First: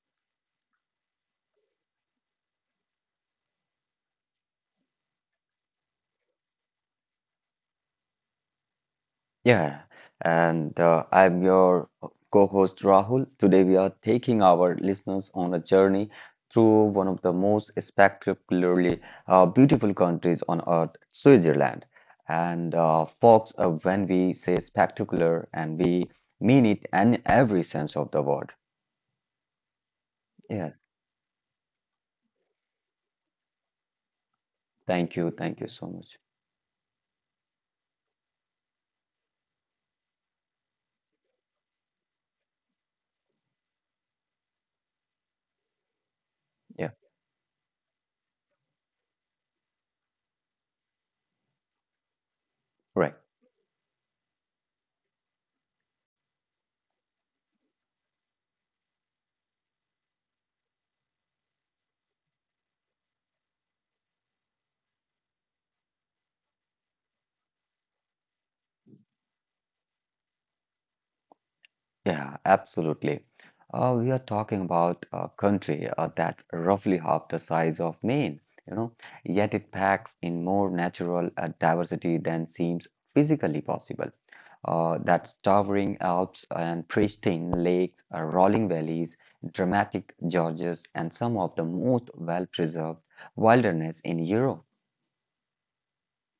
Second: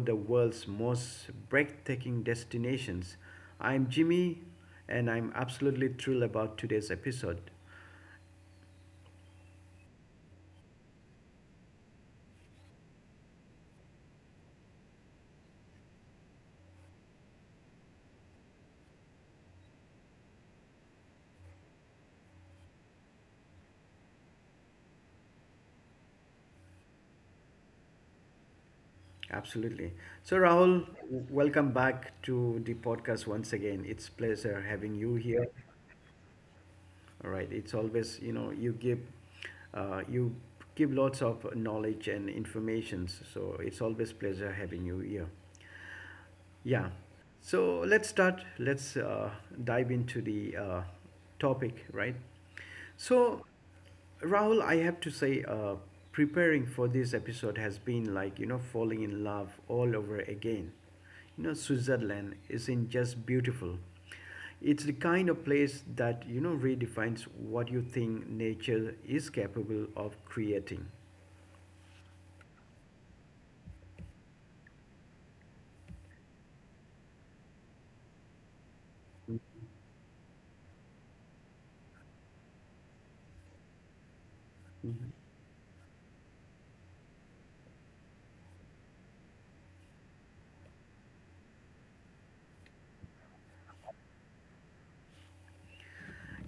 the world's most breathtaking destinations. I'm Jimmy and I'm absolutely thrilled about today's episode. Yeah, and I'm your co-host Rahul. Today we are taking our listeners on a journey through one of the most spectacularly beautiful countries on earth, Switzerland. And folks, when we say spectacular, and we mean it in every sense of the word. Absolutely. So, Yes, Rahul, welcome back to the podcast once again. It's pleasure having thank you you, here. thank you so much. All right, it's always, you know, you give lots of knowledge and informations, so it's always pleasure having you here. Yeah. Yeah, So let's start. Let's dive into the topic, right? right. So, Rahul, I have to say, preparing for this episode has been like, you know, falling in love all over again. You know, Switzerland isn't just beautiful, it's the kind of place that, you know, redefines what you think nature is capable of creating. Yeah, absolutely. We are talking about a country that's roughly half the size of Maine, you know, yet it packs in more natural diversity than seems physically possible. That's towering Alps and pristine lakes, rolling valleys, dramatic gorges, and some of the most well-preserved wilderness in Europe.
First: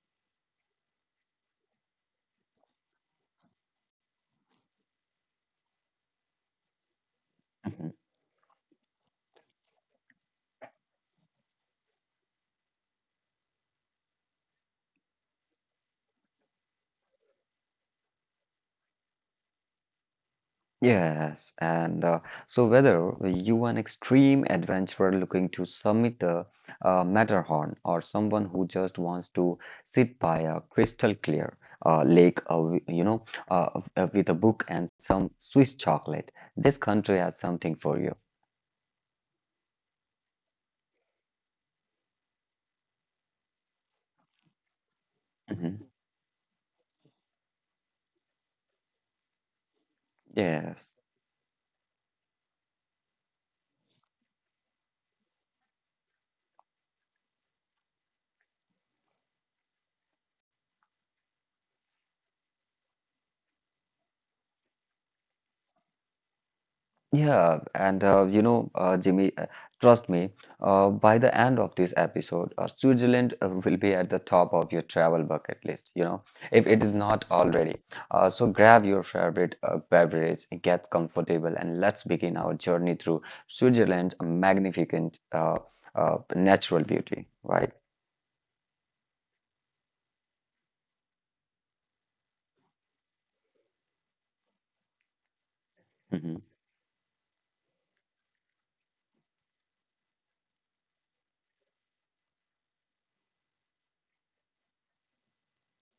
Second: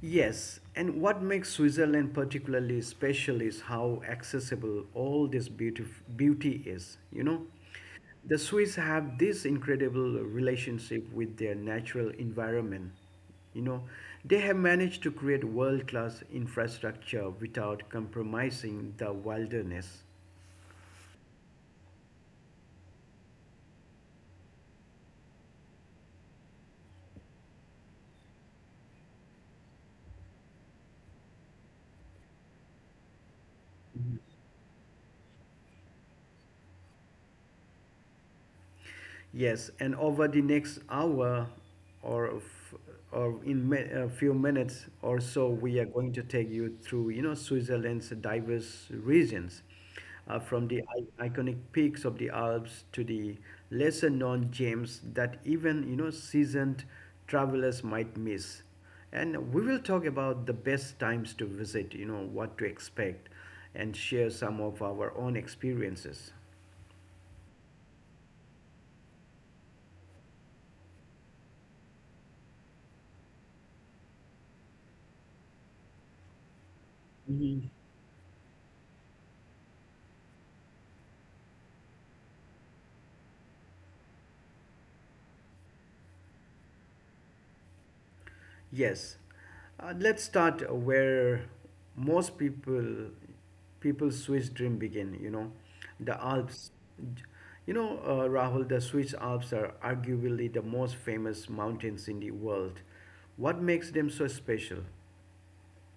Yes, and what makes Switzerland particularly special is how accessible all this beauty is. You know, Mm-hmm. the Swiss have this incredible relationship with their natural environment. You know, they have managed to create world class infrastructure without compromising the wilderness. Yes, and so whether you an extreme adventurer looking to summit the Matterhorn or someone who just wants to sit by a crystal clear lake, with a book and some Swiss chocolate, this country has something for you. Yes, and over the next hour or f- or in mi- a few minutes or so, we Mhm. are going to take you through, you know, Switzerland's diverse regions, from the Yes. Iconic peaks of the Alps to the lesser-known gems that even, you know, seasoned travelers might miss. And we will talk about the best times to visit, you know, what to expect, and share some of our own experiences. Yeah, and Jimmy, trust me, by the end of this episode, Switzerland will be at the top of your travel bucket list, you know, if it is not Mhm. already. So grab your favorite beverage, get comfortable, and let's begin our journey through Switzerland's magnificent natural beauty, right? Yes. Let's start where most people Swiss dream begin, you know, the Mhm. Alps. You know, Rahul, the Swiss Alps are arguably the most famous mountains in the world. What makes them so special?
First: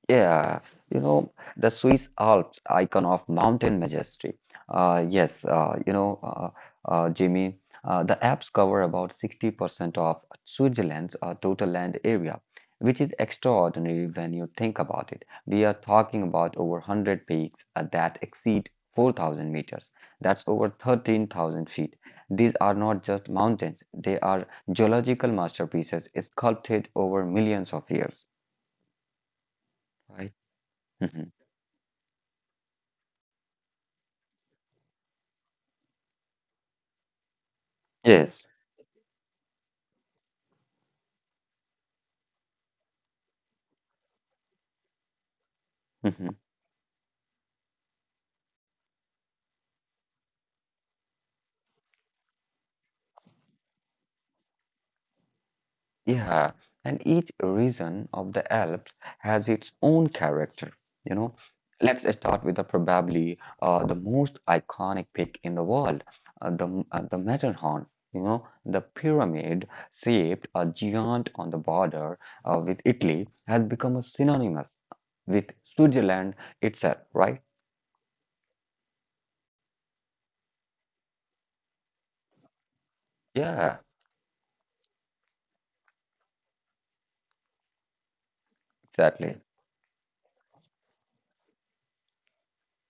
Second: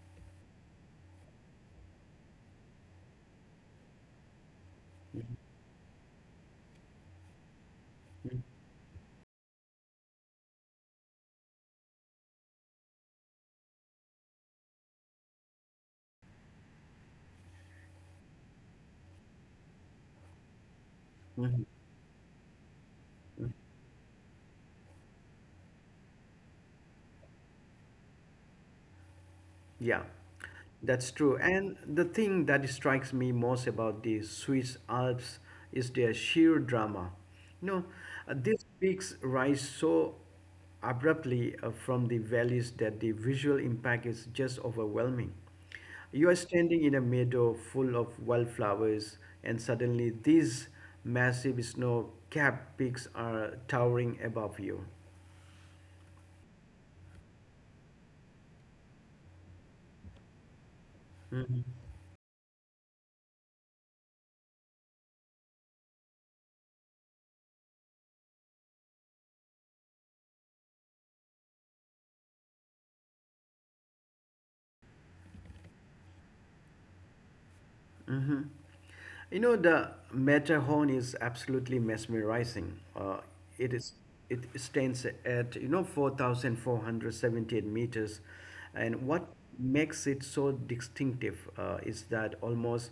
Yeah, you know, the Swiss Alps icon of mountain majesty. Yes, Jimmy, the Alps cover about 60% of Switzerland's total land area, which is extraordinary when you think about it. We are talking about over 100 peaks that exceed 4,000 meters. That's over 13,000 feet. These are not just mountains, they are geological masterpieces sculpted over millions of years, Yeah, right? that's Mhm. true. And the thing that strikes me most about the Swiss Alps is their sheer drama. You know, Yes. these peaks rise so abruptly from the valleys that the visual impact is just overwhelming. You Mhm. are standing in a meadow full of wildflowers, and suddenly these massive snow capped peaks are towering above you. Yeah, and each region of the Alps has its own character. You know, let's start with the probably the most iconic peak in the world, the Matterhorn. You know, the pyramid shaped a giant on the border with Italy has become a synonymous with Switzerland itself, right? You know, the Matterhorn is absolutely mesmerizing. It Yeah, is it stands at you know 4,478 meters, and what exactly. makes it so distinctive is that almost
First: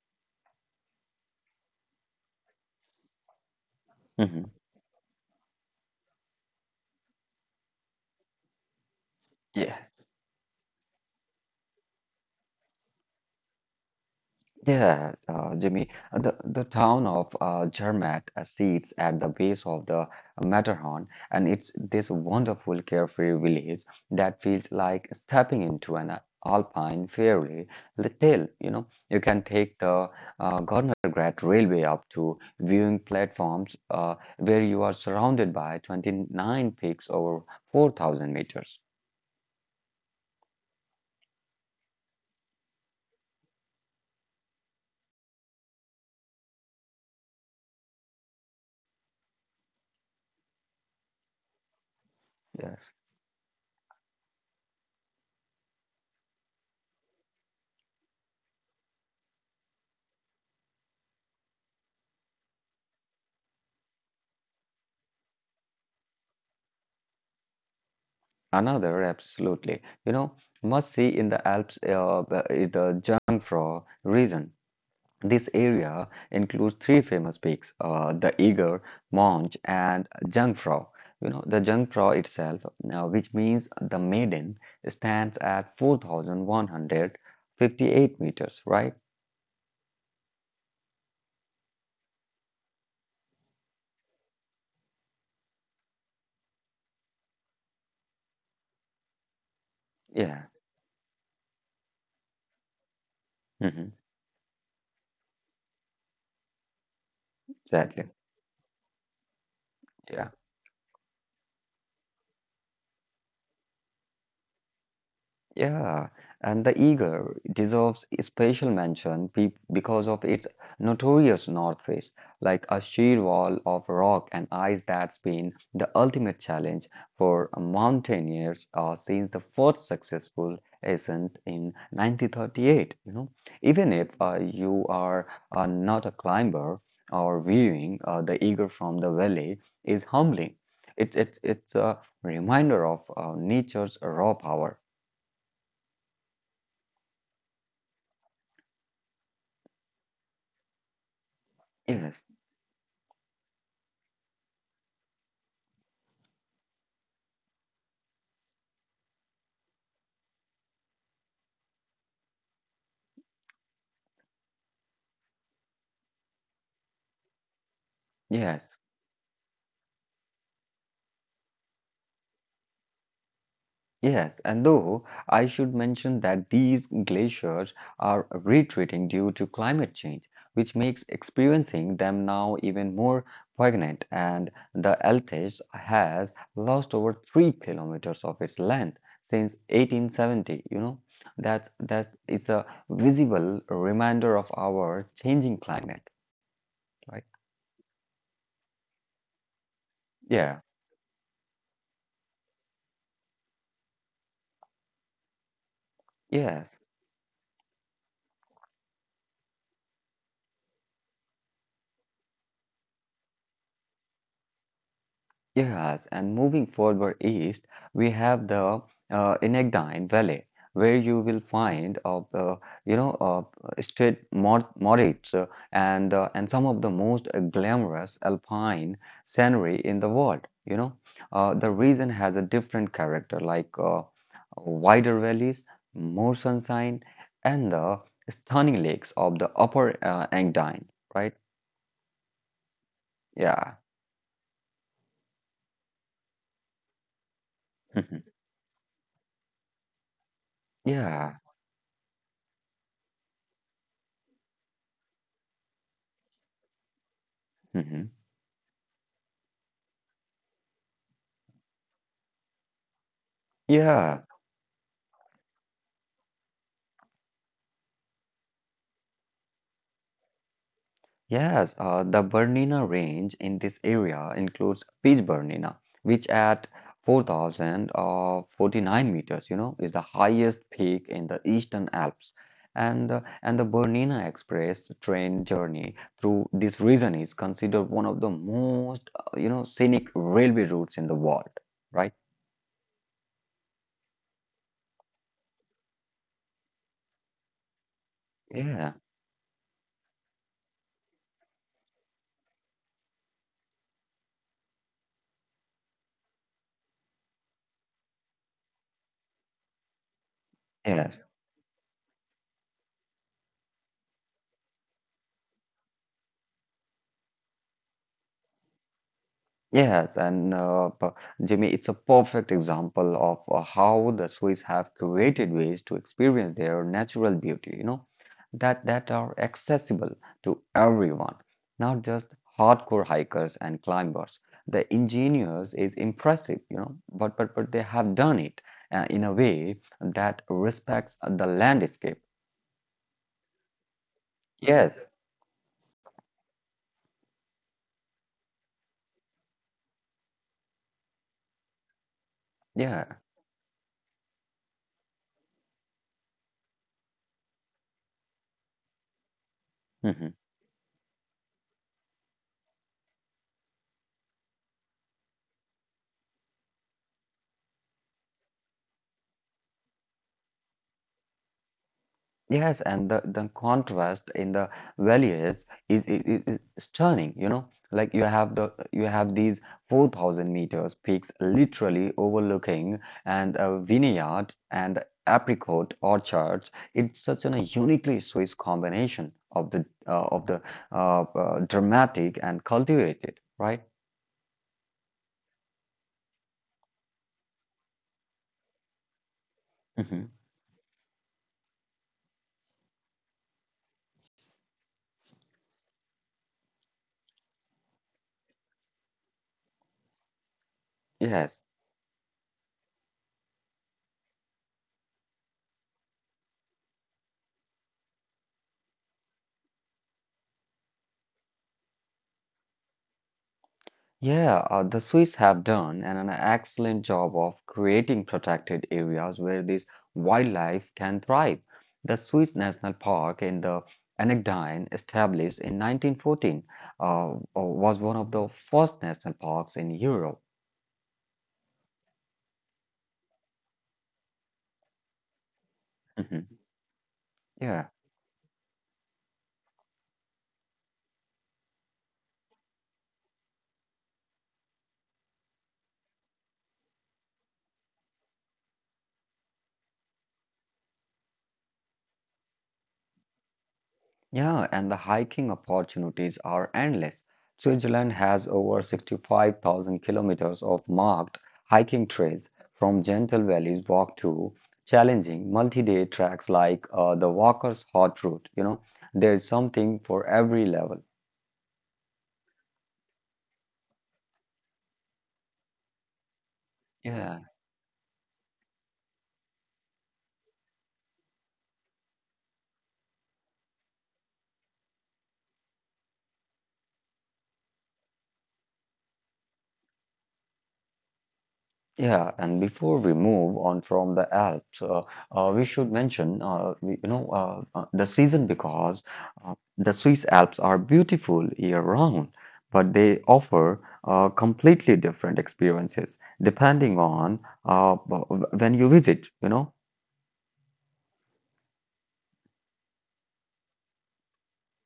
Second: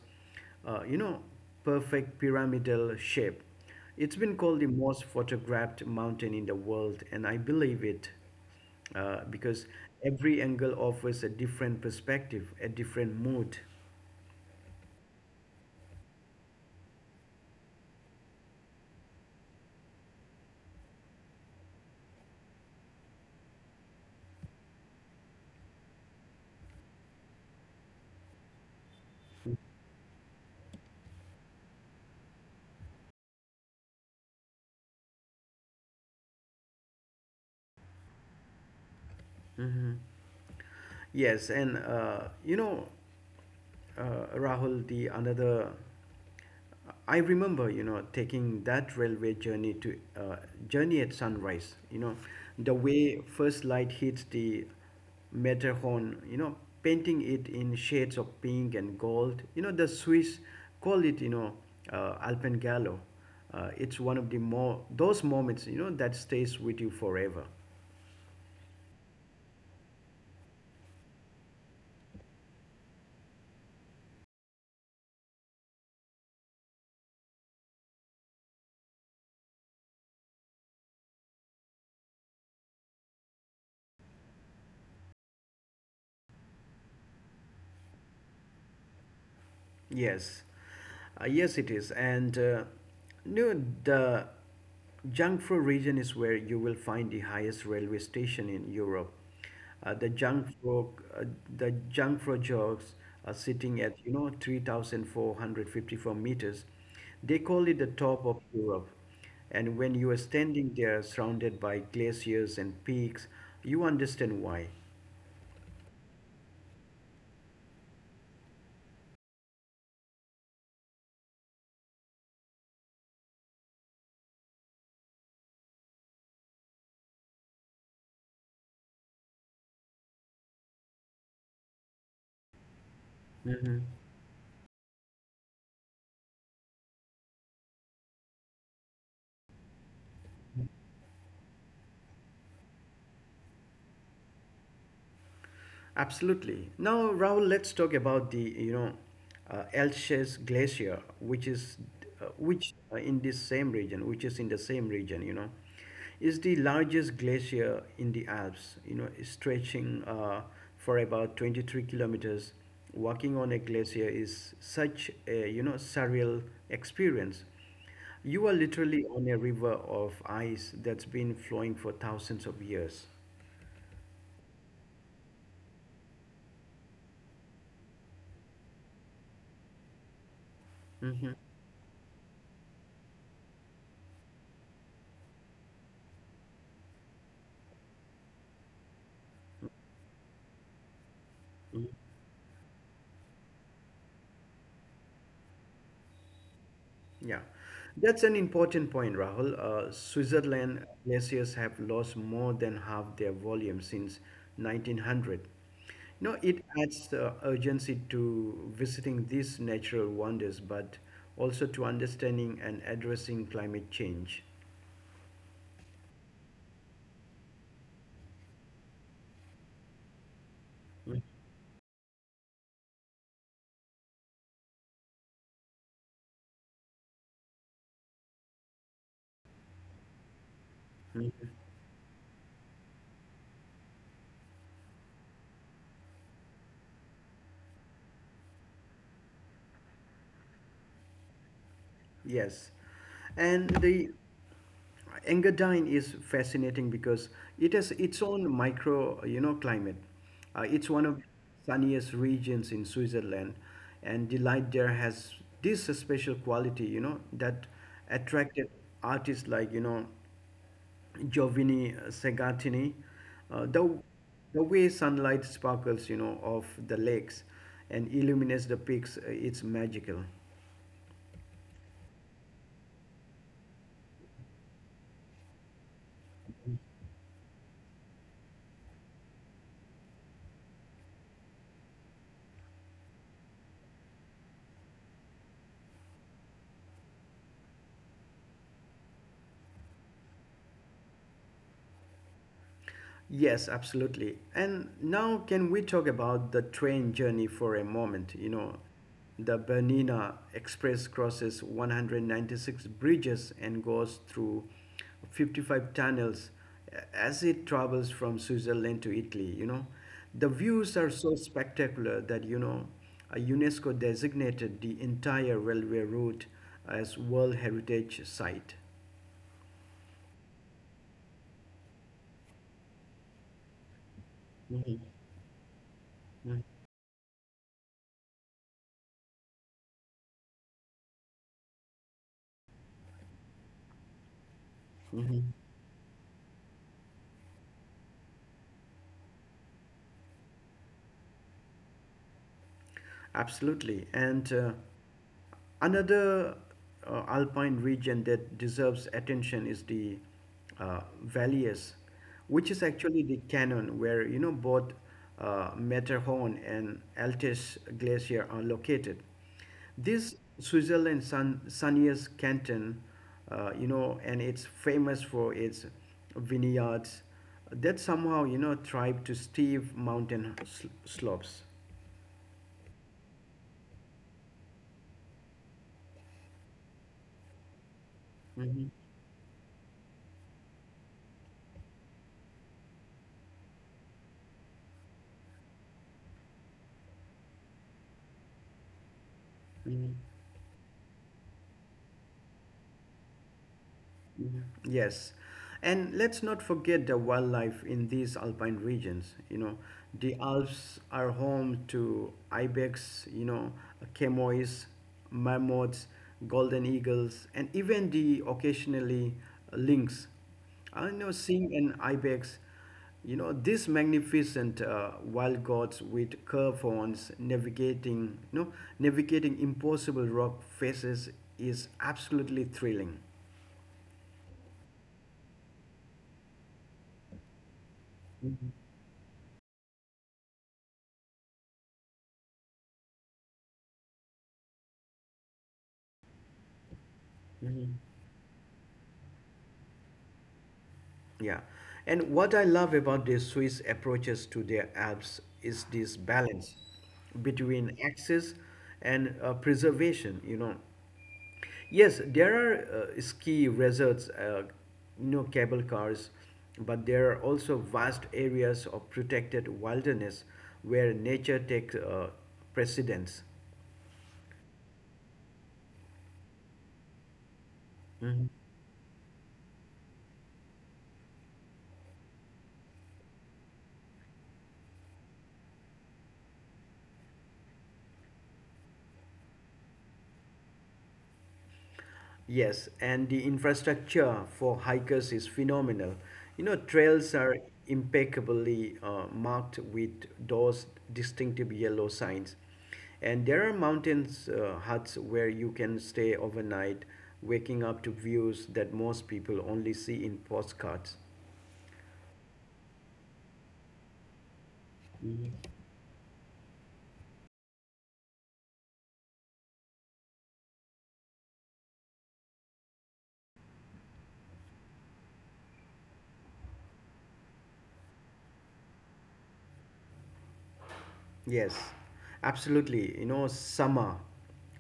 you know perfect pyramidal shape. It's been Hmm. called the most photographed mountain in the world, and I believe it because Yes. every angle offers a different perspective, a different mood. Yeah, Jimmy, the town of Zermatt sits at the base of the Matterhorn, and it's this wonderful carefree village that feels like stepping into an alpine fairy tale. You know, you can take the Gornergrat railway up to viewing platforms where you are surrounded by 29 peaks over 4,000 meters. Yes, and you know, uh, Rahul, the another, I remember, you know, taking that railway journey to journey at sunrise. You know, the Yes. way first light hits the Matterhorn, you know, painting it in shades of pink and gold. You know, the Swiss call it, you know, Alpengallo. It's one of the more those moments, you know, that stays with you forever. Another, absolutely. You know, must see in the Alps is the Jungfrau region. This area includes three famous peaks, the Eger, Monch, and Jungfrau. You know, the Jungfrau itself, which means the maiden, stands at 4,158 meters, right? Yes, yes, it is. And no, the Jiangsu region is where you will find the highest railway station in Europe. Uh, the Yeah, Jiangsu, uh, the Jiangsu jogs are sitting hmm, at you know 3,454 meters. They call it the exactly. top of Europe. And when you are Yeah. standing there, surrounded by glaciers and peaks, you understand why. Yeah, and the eagle deserves special mention be because of its notorious north face, like a sheer wall of rock and ice that's been the ultimate challenge for mountaineers since the first successful ascent in 1938. You know, even if you are not a climber or viewing the eagle from the valley is humbling. It's a reminder of nature's raw power. Absolutely. Now, Rahul, let's talk about the you know Elches Glacier, which is Yes. Which in this same region, which is in the same region, you know, is the largest glacier in the Alps. You know, stretching for about 23 kilometers. Walking on a glacier is such a you know surreal experience. You are Yes, literally on a river of ice that's been flowing for thousands of years. yes, and though I should mention that these glaciers are retreating due to climate change, which makes Mm-hmm. experiencing them now even more poignant, and the Altes has lost over 3 kilometers of its length since 1870. You know, that is a visible reminder of our changing climate, right? Yeah, that's an important point, Rahul. Yeah, Switzerland glaciers have lost more than half their volume since 1900. You know, it yes. adds urgency to visiting these natural wonders, but also to understanding and addressing climate change. Yes, and moving further east, we have the Inegdine Valley, where you will find of straight moraines and some of the most glamorous alpine scenery in the world. You know, the region has a different character, like wider valleys, more sunshine, and the stunning lakes of the Upper Engadine, right? Yes. And Yeah, the Engadine is fascinating because it has its own micro, you know, climate. It's one of the yeah. sunniest regions in Switzerland, and the light there has this special quality, you know, that Hmm. attracted artists like, you know, Giovanni Segatini. Uh, the, Yeah. the way sunlight sparkles, you know, off the lakes and illuminates the peaks, it's magical. Yes, the Bernina range in this area includes Peach Bernina, which at 4,049 meters, you know, is the highest peak in the Eastern Alps. And, and the Bernina Express train journey through this region is considered one of the most, scenic railway routes in the world, right? Yes, absolutely. And now, can we talk about the train journey for a moment? You know, Yeah, the Bernina Express crosses 196 bridges and goes through 55 tunnels as it travels from Switzerland to Italy. You know, the views yeah. are so spectacular that, you know, UNESCO designated the entire railway route as World Heritage Site. Yes, and Jimmy, it's a perfect example of how the Swiss have created ways to experience Mm, their natural beauty, you know, that are accessible to everyone, not just hardcore hikers and climbers. The engineers is impressive, you know, but they have done it in a way that respects the landscape. absolutely. And Yes, another alpine region that deserves attention is the Valles, which is yeah. actually the canyon where you know both Matterhorn and Altes glacier are located. Mhm. This Switzerland's sunniest canton, you know, and it's famous for its vineyards that somehow you know thrive to steep mountain slopes. Yes, and the contrast in the valleys is, is stunning, you know. Like you have the Mhm, you have these 4,000 meters peaks literally overlooking and a vineyard and apricot orchards. It's such an, a uniquely Swiss combination of the mhm. Dramatic and cultivated, right? Mhm. Yes. And let's not forget the wildlife in these alpine regions. You know, Hmm. the Alps are home to ibex, you know, chamois, marmots, golden eagles, and even the occasionally lynx. I know Yes. seeing an ibex, you know, these magnificent wild gods with curved horns navigating impossible rock faces is absolutely thrilling. Yeah, the Swiss have done an excellent job of creating protected areas where this wildlife can thrive. The Swiss National Park in the Engadine, established in 1914, uh, was one of the first national parks in Europe. Yeah. And what I love about the Swiss approaches to their Alps is this Mhm. balance Yeah. between access and preservation, you know. Yes, there are ski resorts, you know, cable cars, but there are also vast areas of protected wilderness where nature takes precedence. Yeah, and the hiking opportunities are endless. Switzerland has Mm-hmm. over 65,000 kilometers of marked hiking trails, from gentle valleys walk to challenging multi-day tracks like the Walker's Hot Route. You know, there's something for every level. Yes, and the infrastructure for hikers is phenomenal. You know, Yeah. trails are impeccably marked with those distinctive yellow signs. And there are mountains huts where you can stay overnight, waking up to views that most people only see in postcards. Yeah, and before we move on from the Alps, we should mention, the season because the Swiss Alps are beautiful year-round, but they offer completely different experiences depending on when you visit, you know. Yes, absolutely. You know, summer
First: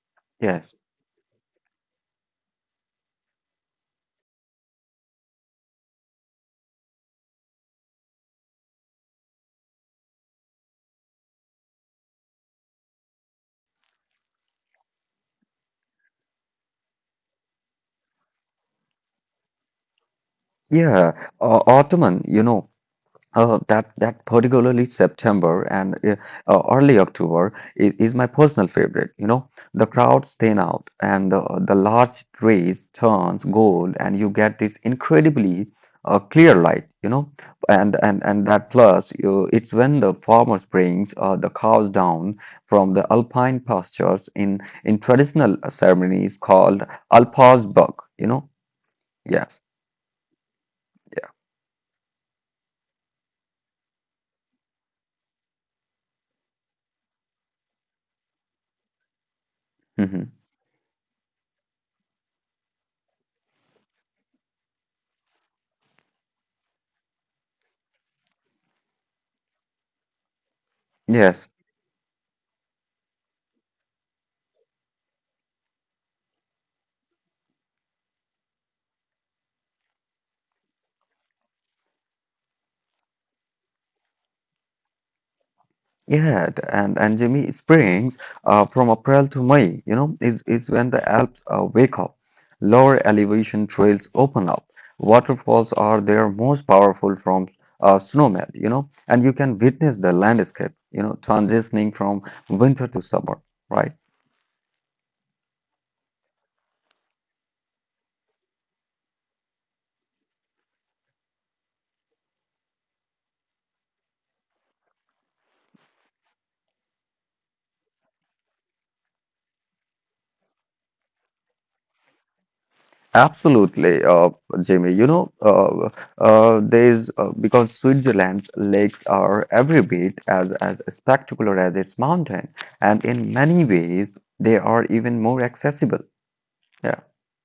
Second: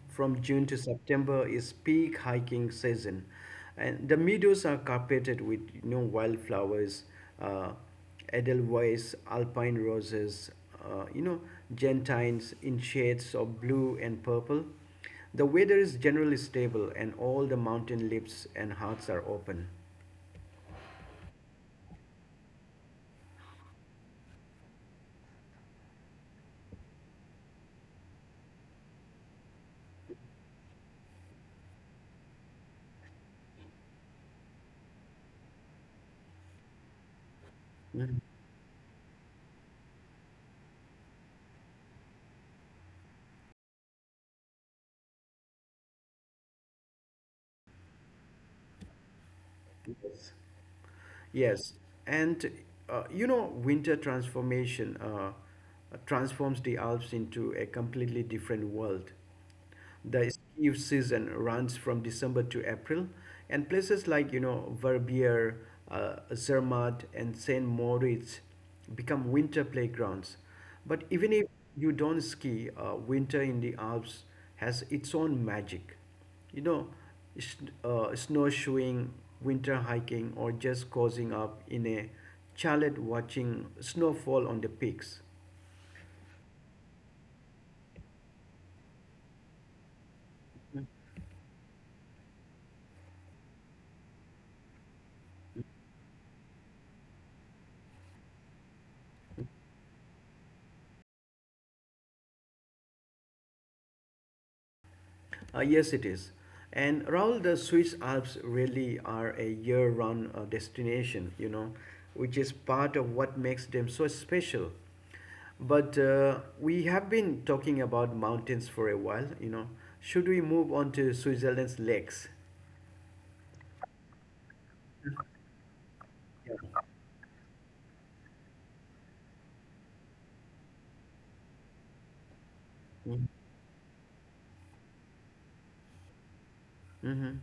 from June Yes. to September is peak hiking season, and the meadows are carpeted with you know wildflowers, uh, edelweiss, alpine roses, you know, gentians in shades of blue and purple. The weather is generally stable, and all the mountain lips and hearts are open. Yeah, autumn, you know. Oh, that particularly September and early October is my personal favorite. You know, the crowds thin out and the large trees turns gold, and you get this incredibly clear light. You know, and that plus you, it's when the farmers brings the cows down from the alpine pastures in traditional ceremonies called alpaz buck. You know, yes, Yes, and you know, winter transformation transforms the Alps into a completely different world. hmm, The ski season runs from December to April, and places like you know Verbier, Zermatt, and Saint Moritz become winter playgrounds. But even if yes. you don't ski, winter in the Alps has its own magic. You know, snowshoeing, winter hiking, or just cozying up in a chalet watching snowfall on the peaks. Yeah, d- and Jimmy Springs, from April to May, you know, is when the Alps wake up. Lower elevation trails open up. Waterfalls are their most powerful from snowmelt, you know, and you can witness the landscape, you know, transitioning from winter to summer, right? Yes, it is. And Raul, the Swiss Alps really are a year round destination, you know, which is part of what makes them so special. But we have been talking about mountains for a while, you know. Should we move on to Switzerland's lakes? Absolutely, Jimmy. You know, there's because Switzerland's lakes are every bit as spectacular as its mountain, and in many ways they are even more accessible. Yeah. Mm-hmm.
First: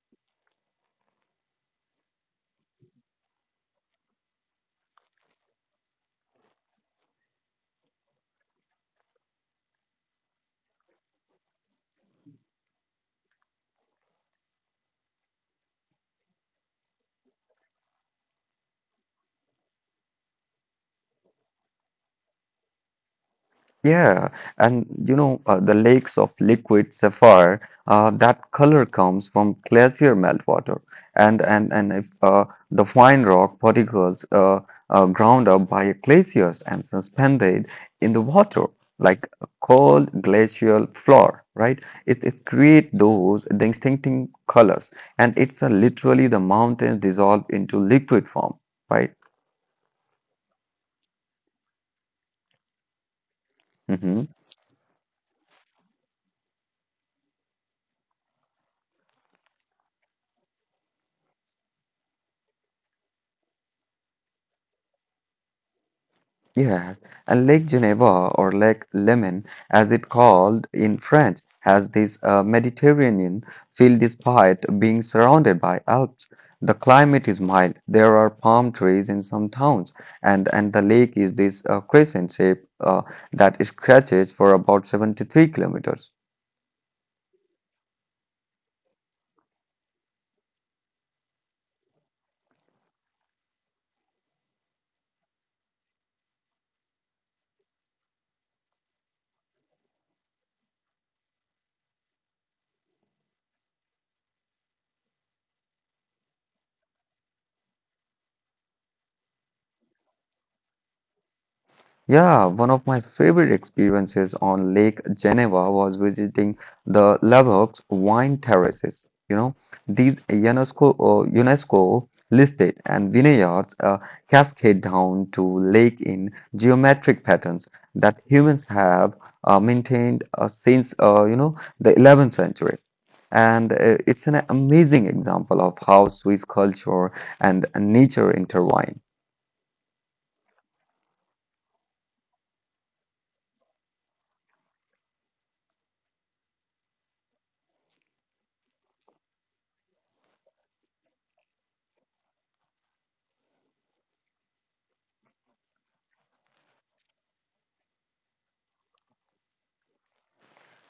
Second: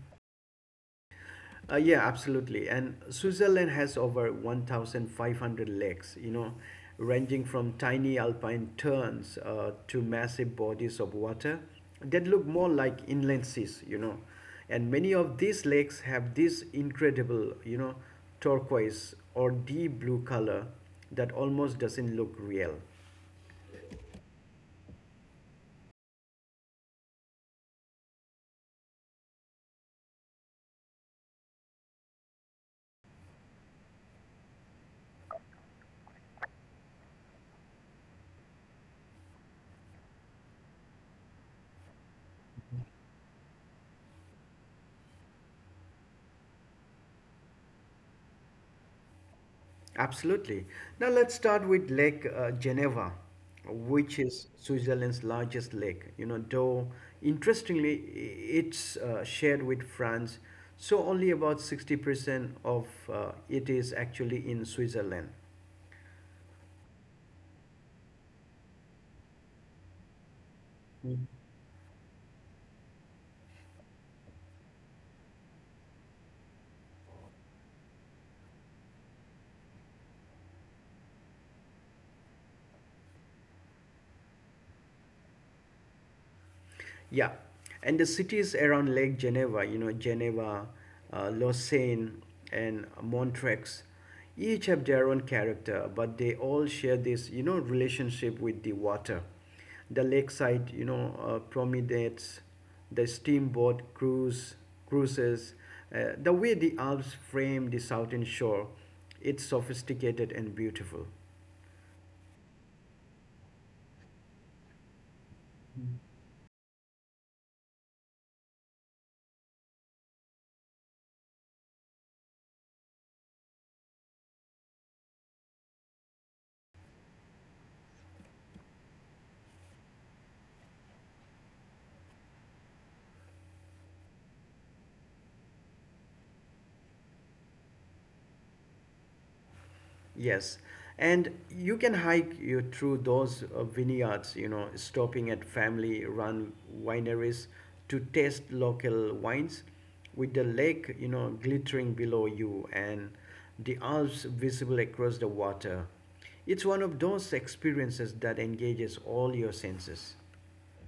Yeah, absolutely. And Switzerland has over 1,500 lakes, you know, ranging from tiny alpine turns to massive bodies of water that look more like inland seas, you know. And many of these lakes have this incredible, you know, turquoise or deep blue color that almost doesn't look real. Yeah, and you know, the lakes of liquid sapphire, that color comes from glacier meltwater. And if The fine rock particles are ground up by glaciers and suspended in the water, like a cold glacial floor, right? It create those distinctive colors, and it's literally the mountains dissolve into liquid form, right? Absolutely. Now let's start with Lake Geneva, which Mm-hmm. is Switzerland's largest lake. You know, though interestingly, it's shared with France, so only about 60% of it is actually in Switzerland. Yes, and Lake Geneva, or Lake Leman, as it called in French, has this Mediterranean feel despite being surrounded by Alps. The climate is mild. There are palm trees in some towns, and the lake is this crescent shape that stretches for about 73 kilometers. Yeah, and the cities around Lake Geneva, you know, Geneva, Lausanne, and Montreux, each have their own character, but they all share this, you know, relationship with the water. The lakeside, you know, promenades, the cruises, the way the Alps frame the southern shore, it's sophisticated and beautiful. Yeah, one of my favorite experiences on Lake Geneva was visiting the Lavaux wine terraces. You know, these UNESCO listed and vineyards cascade down to lake in geometric patterns that humans have maintained since you know the 11th century. And it's an amazing example of how Swiss culture and nature intertwine. Yes, and you can hike you through those vineyards, you know, stopping at family-run wineries to taste local wines, with the lake, you know, glittering below you and the Alps visible across the water. It's one of those experiences that engages all your senses.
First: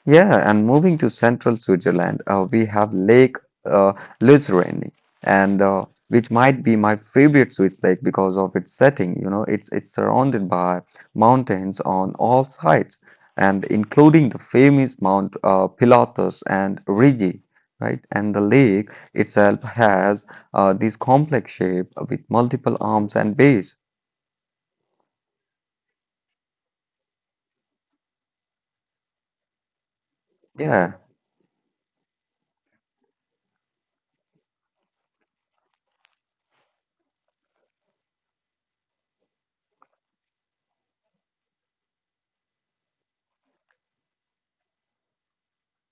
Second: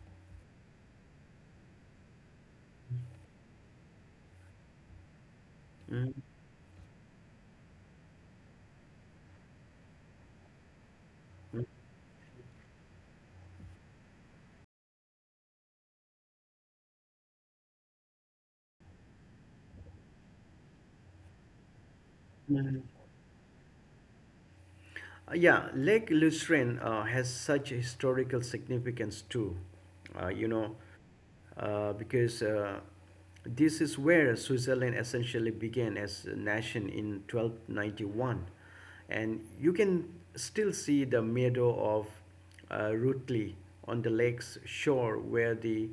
Yeah, and moving to central Switzerland, we have Lake uh, Luzern, and Mm, which might be my favorite Swiss lake because of its setting. You know, it's surrounded by mountains on all sides, and including the famous Mount Pilatus and Rigi, right? And the lake itself has this complex shape with multiple mm, arms and bays. Yeah, Lake Lucerne has such historical significance too, you know, Yeah. Because this is where Switzerland essentially began as a nation in 1291. And you can still see the meadow of Rutli on the lake's shore where the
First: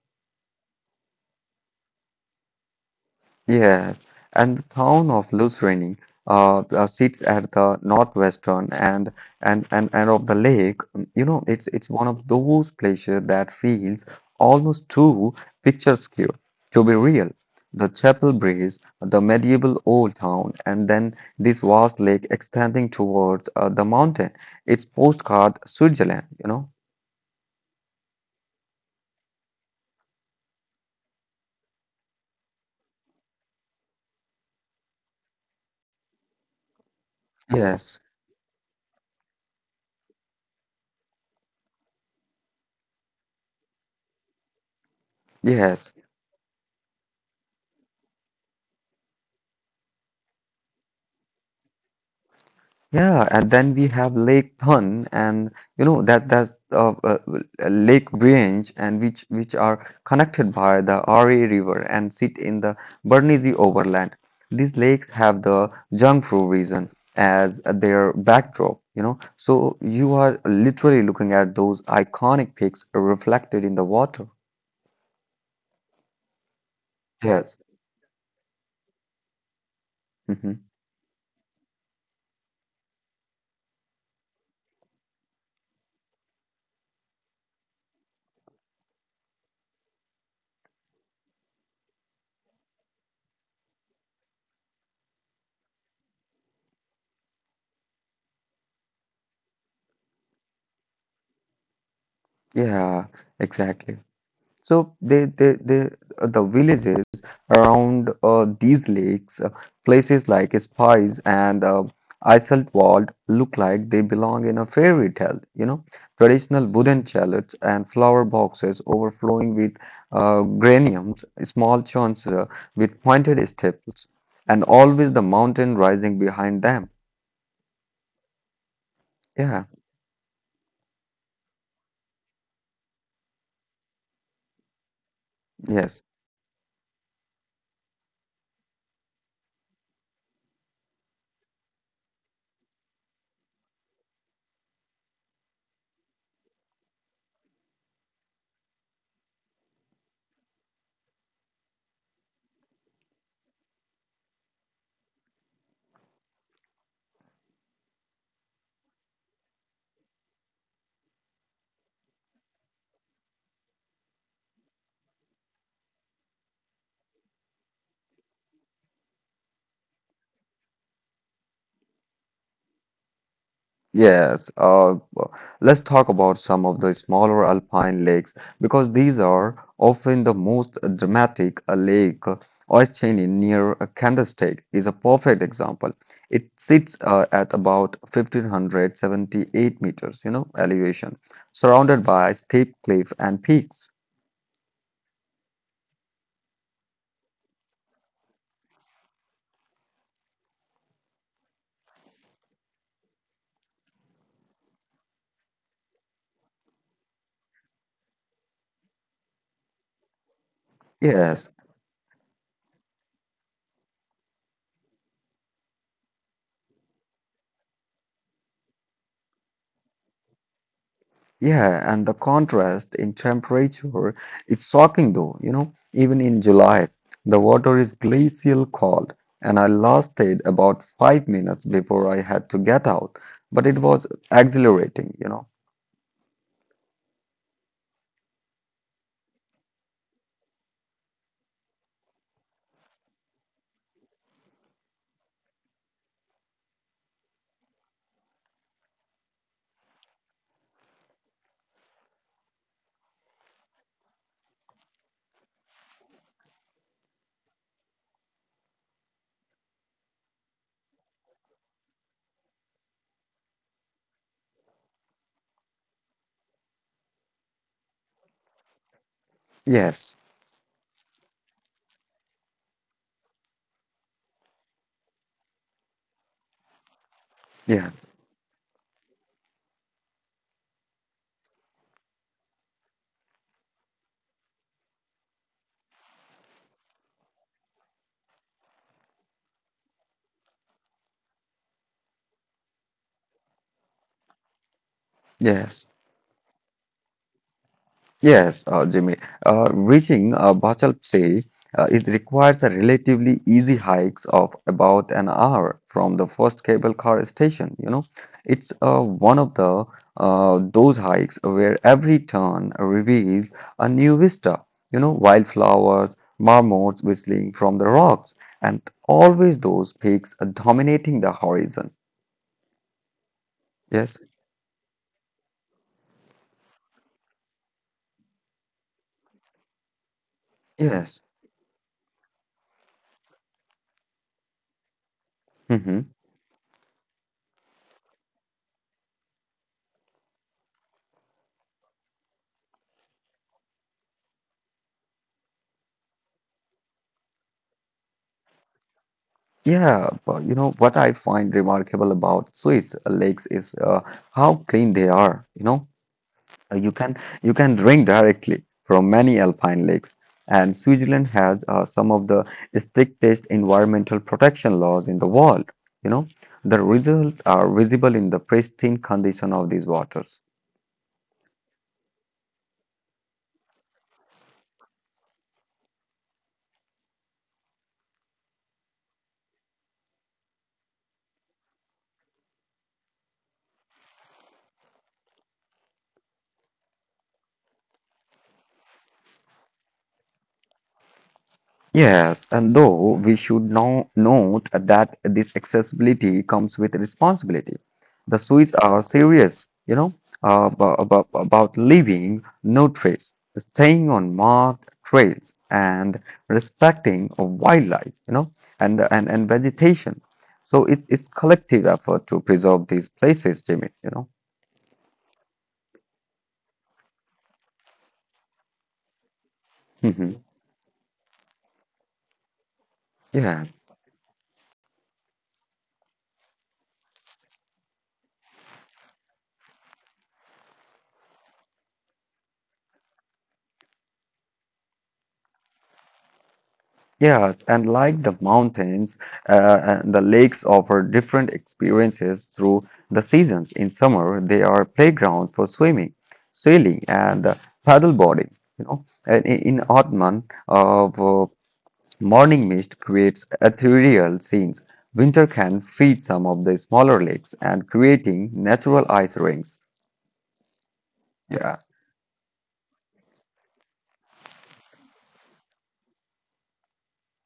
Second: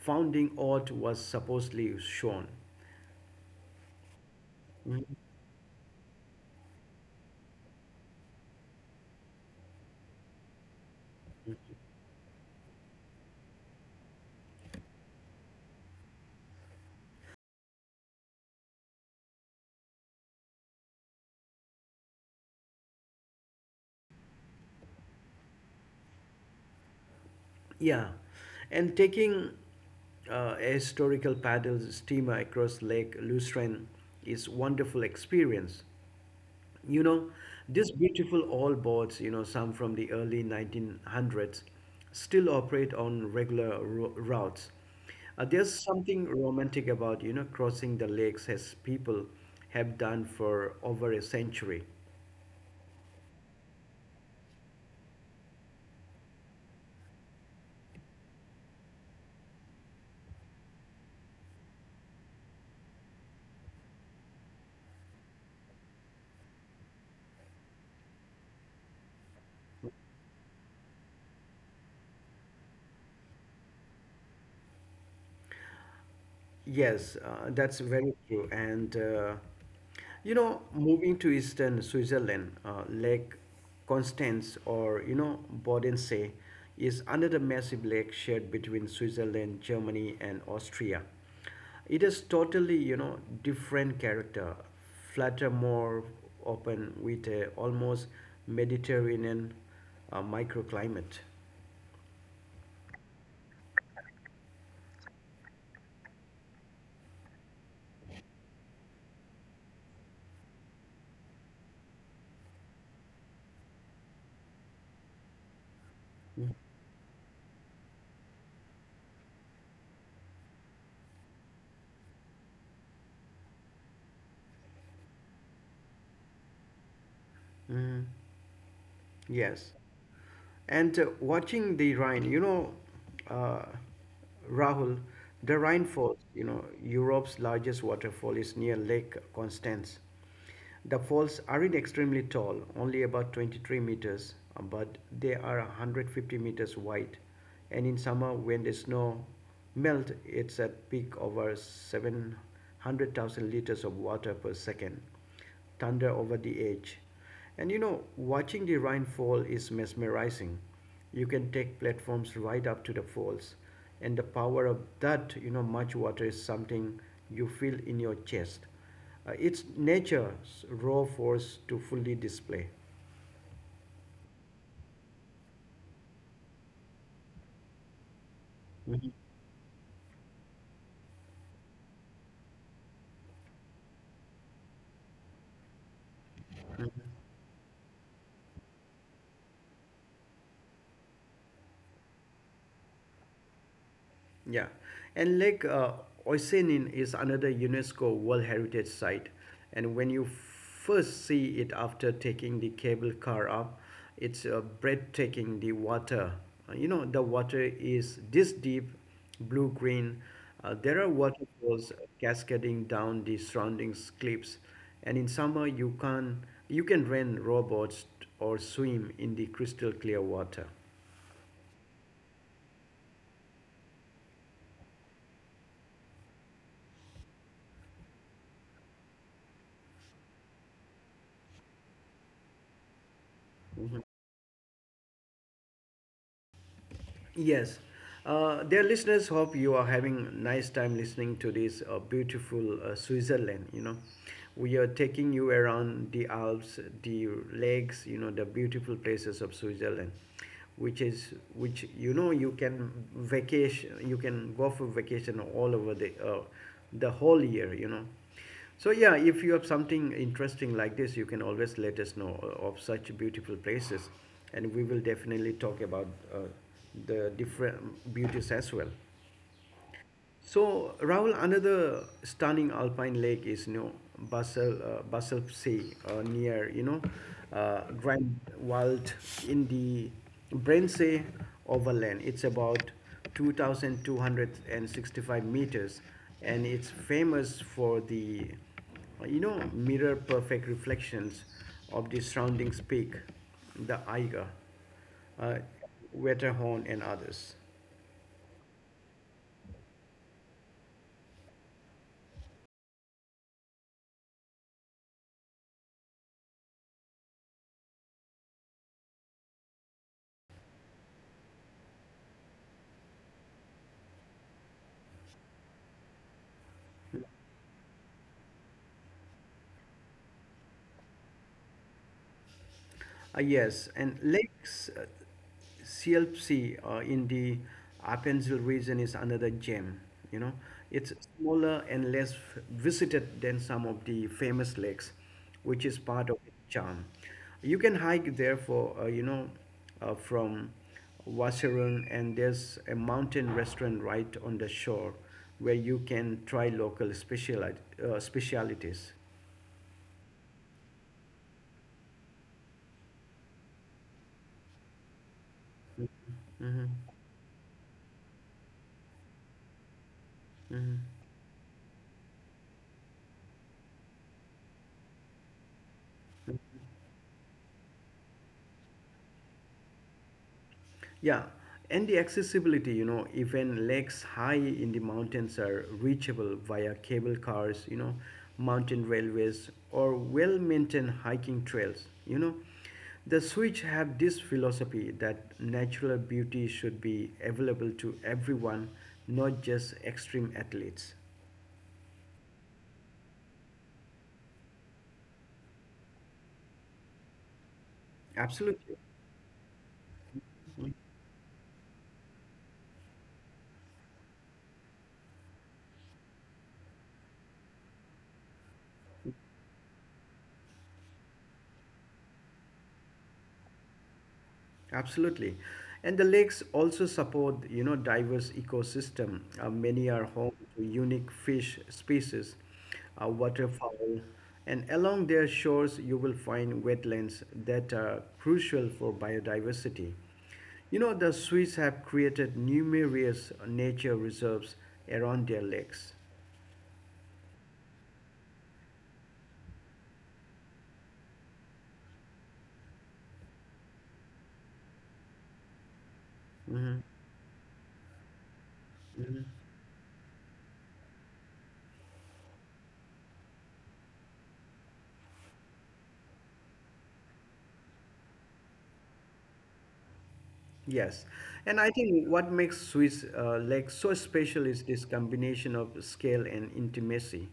founding oat was supposedly shown. Yes, and the town of Lucerne sits at the northwestern and of the lake. Mm. You know, it's one of those places that feels almost too picturesque to be real. The chapel bridge, the medieval old town, and then this vast lake extending towards the mountain. It's postcard Switzerland, you know? Yeah, and taking a historical paddle steamer across Lake Lucerne is wonderful experience. You know, these Yes, beautiful old boats, you know, some from the early 1900s, still operate on regular routes. There's yes. something romantic about, you know, crossing the lakes as people have done for over a century. Yeah, and then we have Lake Thun, and you know that's Lake branch, and which are connected by the Aare River and sit in the Bernese overland. These lakes have the Jiangsu region as their backdrop, you know. So you are literally looking at those iconic peaks reflected in the water. Yes, Yes. that's very true. And you know, Hmm. moving to eastern Switzerland, Lake Constance or you know Bodensee is another massive lake shared between Switzerland, Germany, and Austria. It is totally you know different character, flatter, more open, with a almost Mediterranean microclimate. Yeah, exactly. So the villages around these lakes, places like Spies and Isselwald look like they belong in a fairy tale. You know, traditional wooden chalets and flower boxes overflowing with geraniums, small churns with pointed staples, and always the mountain rising behind them. Mhm. Yeah, Yes. And watching the Rhine, you know, uh, Rahul, the Rhine yes. Falls, you know, Europe's largest waterfall is near Lake Constance. The falls aren't extremely tall, only about 23 meters, but they are 150 meters wide. And in summer, when the snow melt, it's at peak over 700,000 liters of water per second thunder over the edge. And you know, watching the rain fall is mesmerizing. You can take platforms right up to the falls, and the power of that, you know, much water is something you feel in your chest. It's nature's raw force to fully display. Let's talk about some of the smaller alpine lakes because Mhm. these are often the most dramatic. A lake Oisin near a Candlestick is a perfect example. It Mhm. sits at about 1578 meters, you know, elevation, surrounded by steep cliff and peaks. Yeah, and Lake Oisinin is another UNESCO World Heritage Site. And when you first see it after taking the cable car up, it's breathtaking. The water, you know, the water is this deep, blue green. There are Yes. waterfalls cascading down the surrounding cliffs, and in summer you can rent rowboats or swim in the crystal clear water. Yeah, and the contrast in temperature, it's shocking though, even in July, the water is glacial cold, and I lasted about 5 minutes before I had to get out, but it was exhilarating. Yes. Dear listeners, hope you are having nice time listening to this beautiful Switzerland. You know, we are taking you around the Alps, the lakes. You know, the beautiful places of Switzerland, which you know you can vacation, you can go for vacation all over the whole year. You know, so yeah, if you have something interesting like this, you can always let us know of such beautiful places, and we will definitely talk about uh, the different beauties as well. Yes, So, Rahul, another stunning alpine lake is you know Basel Basel Sea near you know yeah, Grand Wald in the Brensee Overland. It's about 2,265 meters, and it's famous for the you know mirror perfect reflections of the surrounding peak, the Eiger uh, yes. Wetterhorn, and others. Yes, Jimmy. Reaching Bacalpse is requires a relatively easy hikes of about an hour from the first cable car station. It's one of the those hikes where every turn reveals a new vista. You know, wildflowers, marmots whistling from the rocks, and always those peaks dominating the horizon. Yes, and Yes, lakes CLC in the Appenzell region is another gem. You know, it's yes. smaller and less visited than some of the famous lakes, which is part of its charm. You can hike there for you know from Waserun, and there's a mountain restaurant right on the shore where you can try specialities. Yeah, but you know what I find remarkable about Swiss lakes is how clean they are. You know, Uh, Hmm. you can you can drink directly from many alpine lakes, and Hmm. Switzerland has some of the strictest environmental protection laws in the world. You know, the results are visible in the pristine condition of these waters. Yeah, and the accessibility, you know, even lakes high in the mountains are reachable via cable cars, you know, mountain railways, or well maintained hiking trails, you know. The Swiss have this philosophy that natural beauty should be available to everyone, not just extreme athletes. Yes, and though we should now note that this accessibility comes with responsibility. The Swiss Absolutely. are serious, you know, about leaving no trace, staying on marked trails, and respecting of wildlife, and vegetation. So it's collective effort to preserve these places, Jimmy, you know. Absolutely. And the lakes also support, you know, diverse ecosystem. Many are home Hmm. to unique fish species, Yeah. waterfowl, and along their shores you will find wetlands that are crucial for biodiversity. You know, the Swiss have created numerous nature reserves around their lakes. Yeah, and like the mountains, and the lakes offer different experiences through the seasons. In summer, they are playground for swimming, Mhm. sailing, and paddleboarding. You know, Mhm. and I- in autumn, of morning mist creates ethereal scenes. Winter can freeze some of the smaller lakes and creating natural ice rings. Yes, and I think what makes Swiss Lake so special is this combination of scale and intimacy.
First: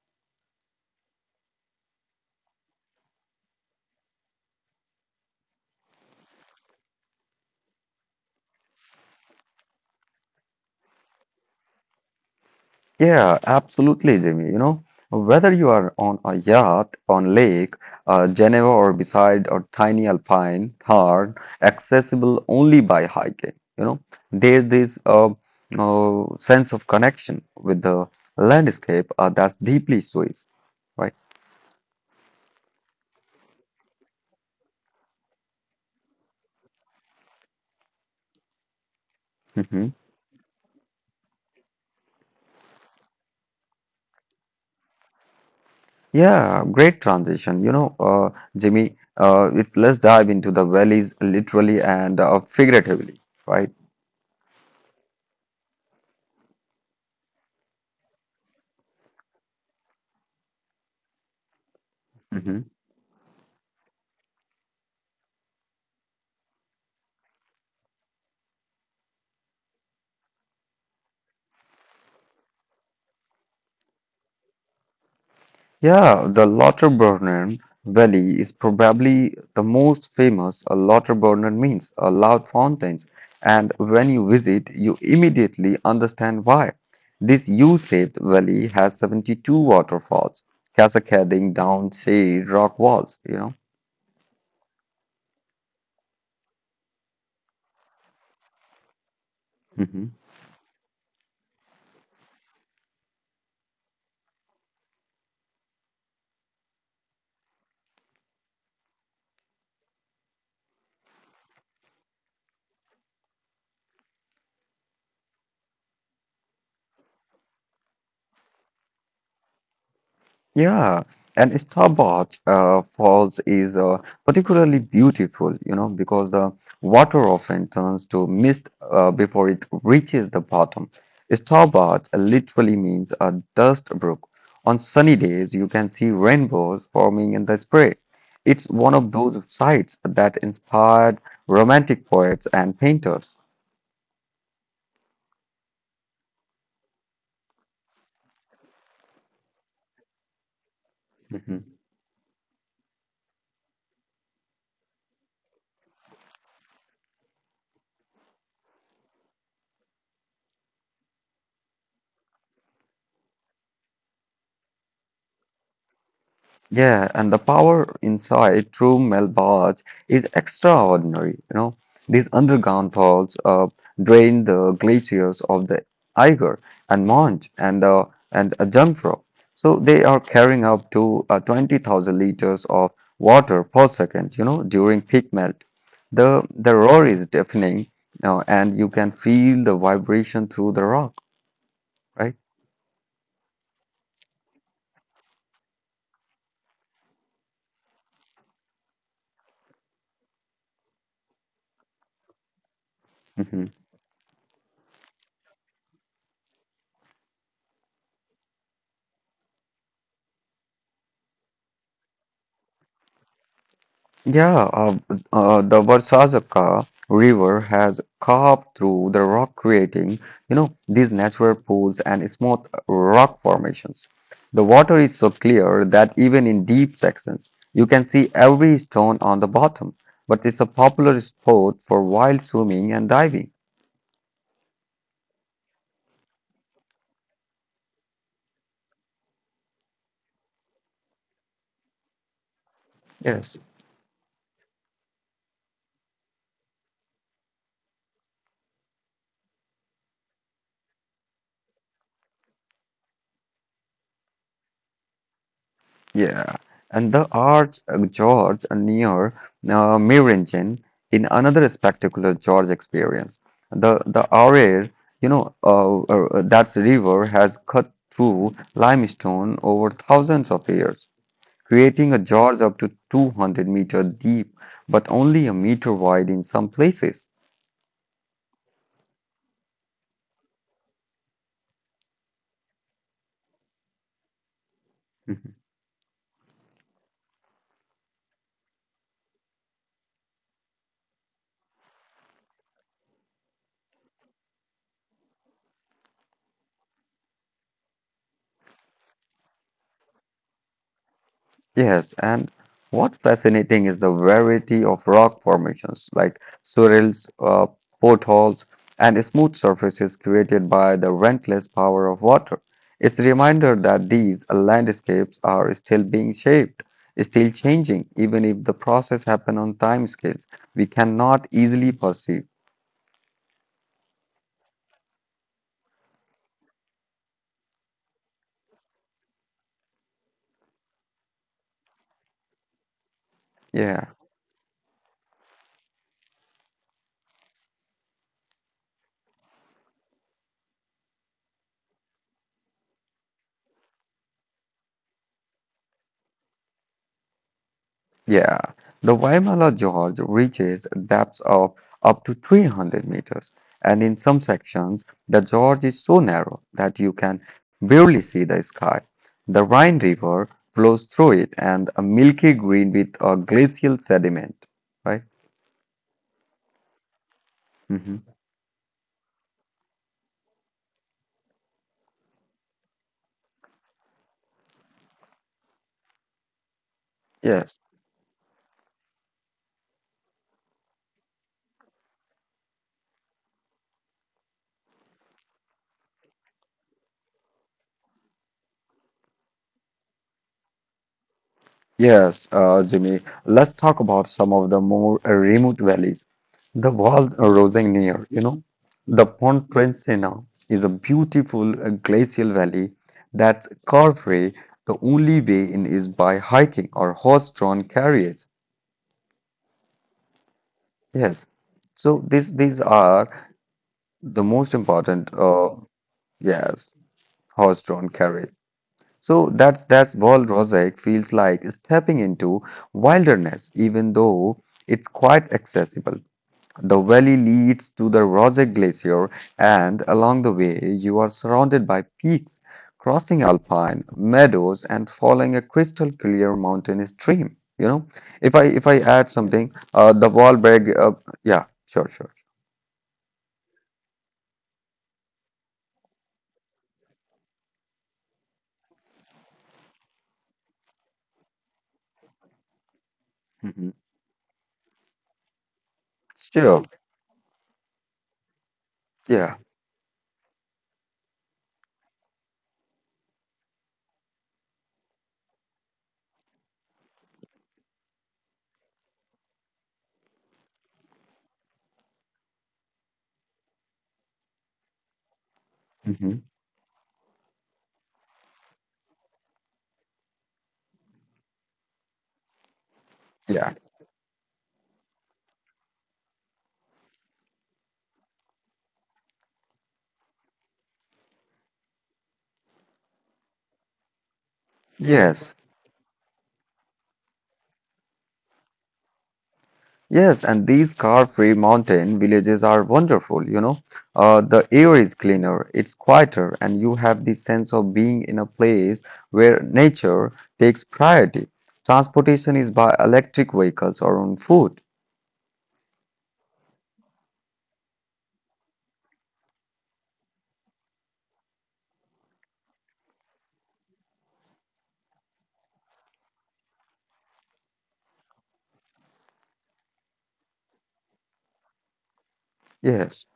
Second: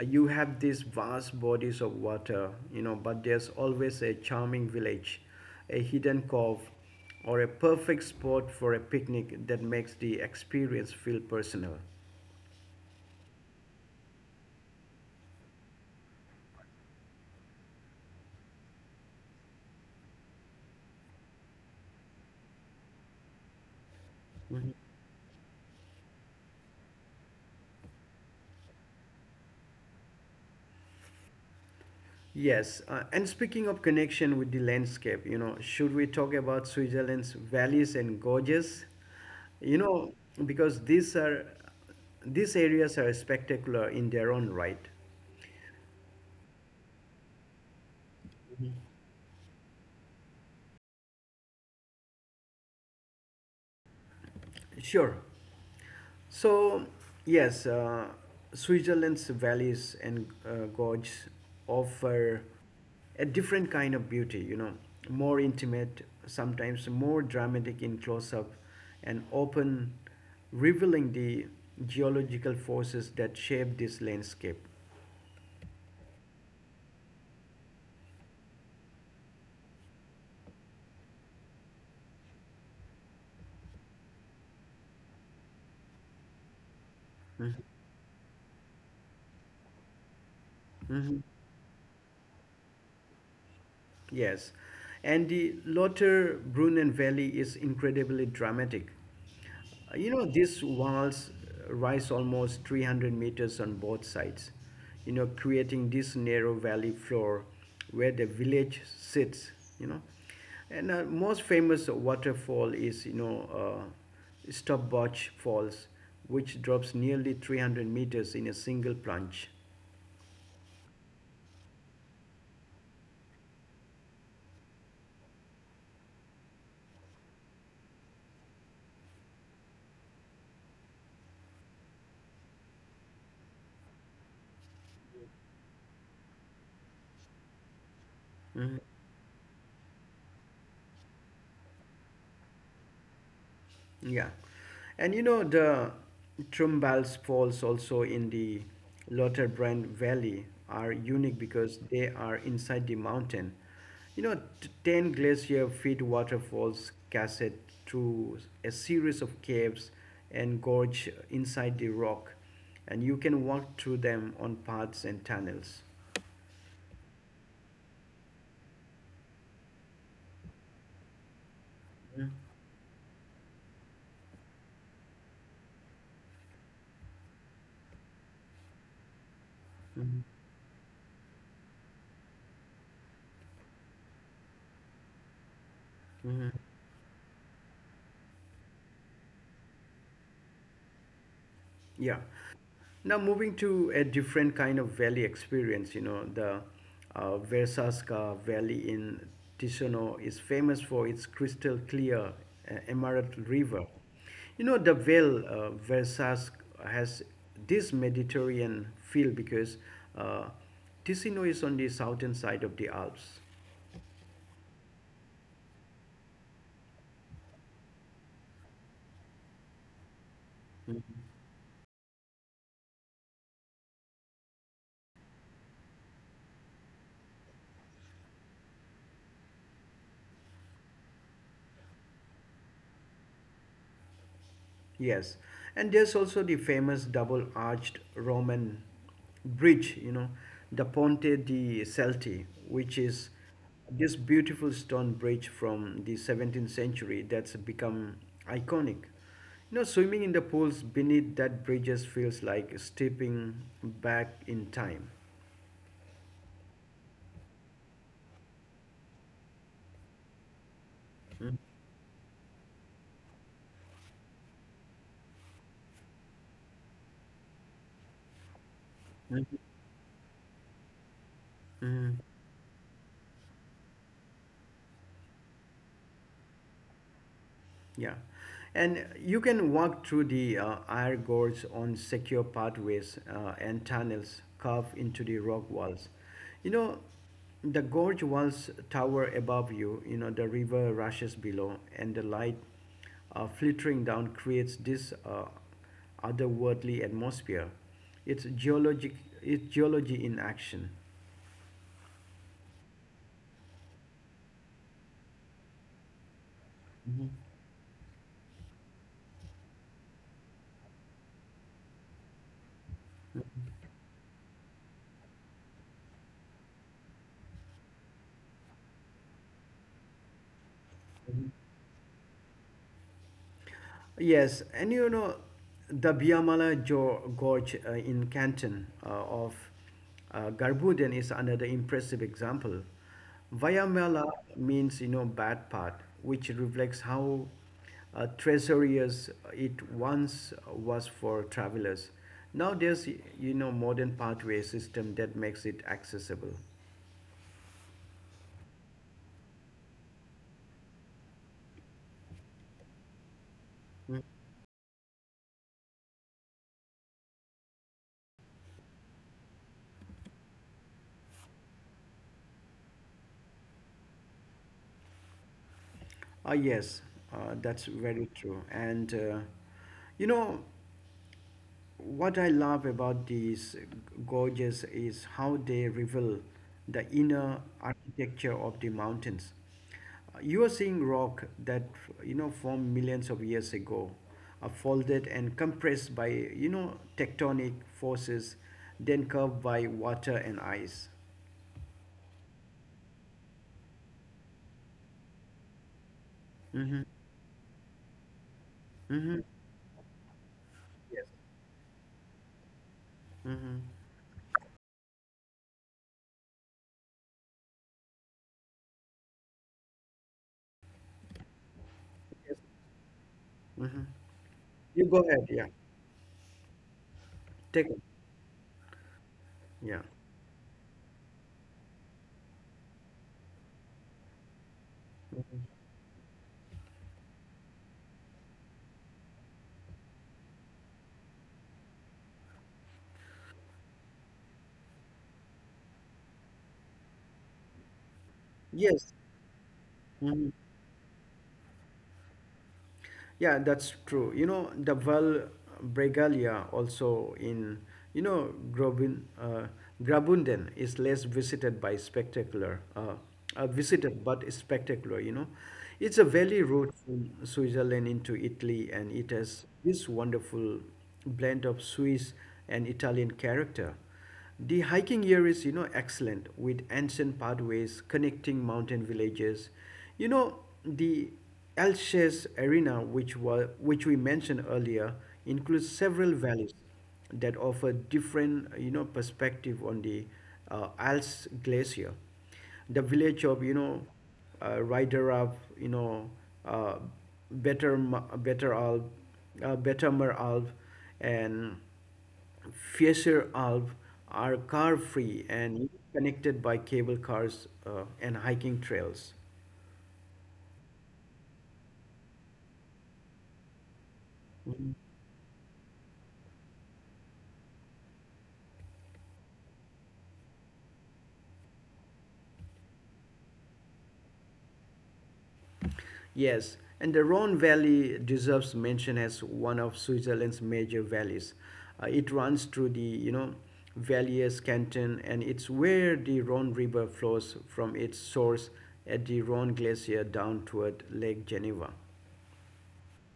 You have these vast bodies of water, you know, but there's always a charming village, a hidden cove, or a perfect spot for a picnic that makes the experience feel personal. Yeah, absolutely, Jimmy. You know, whether you are on a yacht, on lake, Geneva, or beside a tiny alpine hard, accessible only by hiking, you know, there's this sense of connection with the landscape that's deeply Swiss, right? Yes, and speaking of connection with the landscape, you know, should we talk about Switzerland's valleys and gorges? You Hmm. know, because these areas are spectacular in their own right. Yeah, great transition. You know, Jimmy, let's dive into the valleys literally and figuratively, right? Sure. So, yes, Switzerland's valleys and gorges offer Mm-hmm. a different kind of beauty, you know, more intimate, sometimes more dramatic in close up, and often revealing the geological forces that shape this landscape. Yeah, the Lauterbrunnen Valley is probably the most famous. A Lauterbrunnen means a loud fountains, and when you visit, you immediately understand why. This U-shaped valley has 72 waterfalls Mhm. cascading down shade rock walls, you know. Yes, and the Lothar Brunnen Valley is incredibly dramatic. Mm-hmm. You know, these walls rise almost 300 meters on both sides, you know, creating this narrow valley floor where the village sits, you know. And most famous waterfall is, you know, Stopbotch Falls, which drops nearly 300 meters in a single plunge. Yeah, and Starboard Falls is particularly beautiful, you know, because the water often turns to mist before it reaches the bottom. Starboard literally means a dust brook. On sunny days, you can see rainbows forming in the spray. It's Mm-hmm. one of those sights that inspired romantic poets and painters. Yeah, and you know the Trumbals Falls also in the Lauterbrunn Valley are unique because they are inside the mountain. You know, ten glacier feed waterfalls cascade through a series of caves and gorge inside the rock, and you can walk through them on paths and tunnels. Yeah, and the power inside true Melbarge is extraordinary. You know, Mhm. these underground faults drain the glaciers of the Eiger and Monge and Jungfrau. So they Mhm. are carrying up to 20,000 liters of water per second. You know, during peak melt, Mhm. the roar is deafening, you know, and you can feel the vibration through the rock, Yeah. right? Now moving to a different kind of valley experience, you know, the Versasca Valley in Ticino is famous for its crystal clear emerald river. You know, the Vale Versasca has this Mediterranean feel because uh, Ticino is on the southern side of the Alps. Yeah, the Varsazaka River has carved through the rock, creating, you know, these natural pools and smooth rock formations. The water is so clear that even in deep sections, you can see every stone on the bottom. But it's a popular spot for wild swimming and diving. Yes, and there's also the famous double arched Roman bridge, you know, the Ponte di Celti, which is Yes. this beautiful stone bridge from the 17th century that's become iconic. You know, swimming in the pools beneath that bridge just feels like stepping back in time. Yeah, and the Arch George near Meiringen in Mhm. another spectacular George experience. The Aare, you know, that river has cut through limestone over thousands of years, Mhm. creating a gorge up to 200 meter deep, but only a meter wide in some places. Yeah, and you can walk through the Eyre Gorge on secure pathways and tunnels carved into the Hmm. rock walls. You know, the gorge walls tower above you, you know, the river rushes below, and the light filtering down creates this otherworldly atmosphere. It's, geologic, it's geology in action. Yes, and what's fascinating is the variety of rock formations like swirls, potholes, and smooth surfaces created by the relentless power of water. It's a reminder that these landscapes are still being shaped, still changing, even if the process happen on time scales we cannot easily perceive. Yes, and you know the Gorge in Canton of Garbuden is another impressive example. Yeah. Vayamala means you know bad part, which reflects how treacherous it once was for travelers. Now there's you know modern pathway system that makes it accessible. Yeah, the Waimala Gorge reaches depths of up to 300 meters, and in some sections, the gorge is so narrow that you can barely see the sky. The Rhine River flows through it and a milky green with a glacial sediment, right? Ah yes, that's Hmm. very true. And you know, what I love about these gorges is how they reveal the inner Yes. architecture of the mountains. You are seeing rock that you know formed millions of years ago, folded and compressed by you know tectonic forces, then curved by water and ice. Yes, Jimmy, let's talk about some of the more remote valleys. The Mm-hmm. Val Rosegnier, you know, the Mm-hmm. Pontresina is a Yes. beautiful glacial valley that's Mm-hmm. carefree. The only way in is by hiking or horse-drawn carriage. Yes, so Yes. these are Mm-hmm. the most You go important, ahead. Yeah. Yes, Take it. horse-drawn carriage. So that's Yeah. that's Wall Rosette feels like stepping into wilderness, even though it's quite accessible. The valley leads to the Rosette Glacier, and along the way, you are surrounded by peaks, crossing alpine meadows, and following a crystal clear mountain stream. You know, if I Yes. add something, the Mm-hmm. Wahlberg, yeah, sure, sure, Yeah, that's true. You know, the Val Bregalia also in, you know, Grobin, Grabunden is less visited by spectacular, hmm visited but spectacular, you know. It's a valley sure, road from Switzerland into Italy and it yeah, has this wonderful blend of Swiss and Italian character. The hiking here is, you know, excellent with ancient pathways connecting mountain villages. You know, the Alsace Arena, which we mentioned earlier, includes several hmm valleys that offer different, you know, perspective on the Alps Glacier. The village of, yeah, you know, Ryderab, you know, uh, Better Alp, Bettermer Alp, and Fisher Alps are car-free yes. and connected by cable cars and hiking trails. Yes, and these car-free mountain villages are wonderful, you know. The air is cleaner, it's quieter, and you have the sense of being in a place where nature takes priority. Transportation is by electric vehicles or on foot. Yes, and the Rhone Valley deserves mention as one of Switzerland's major valleys. It runs through the, you know, Valais canton, and it's where the Rhone River flows from its source at the Rhone Glacier down toward Lake Geneva. Yes.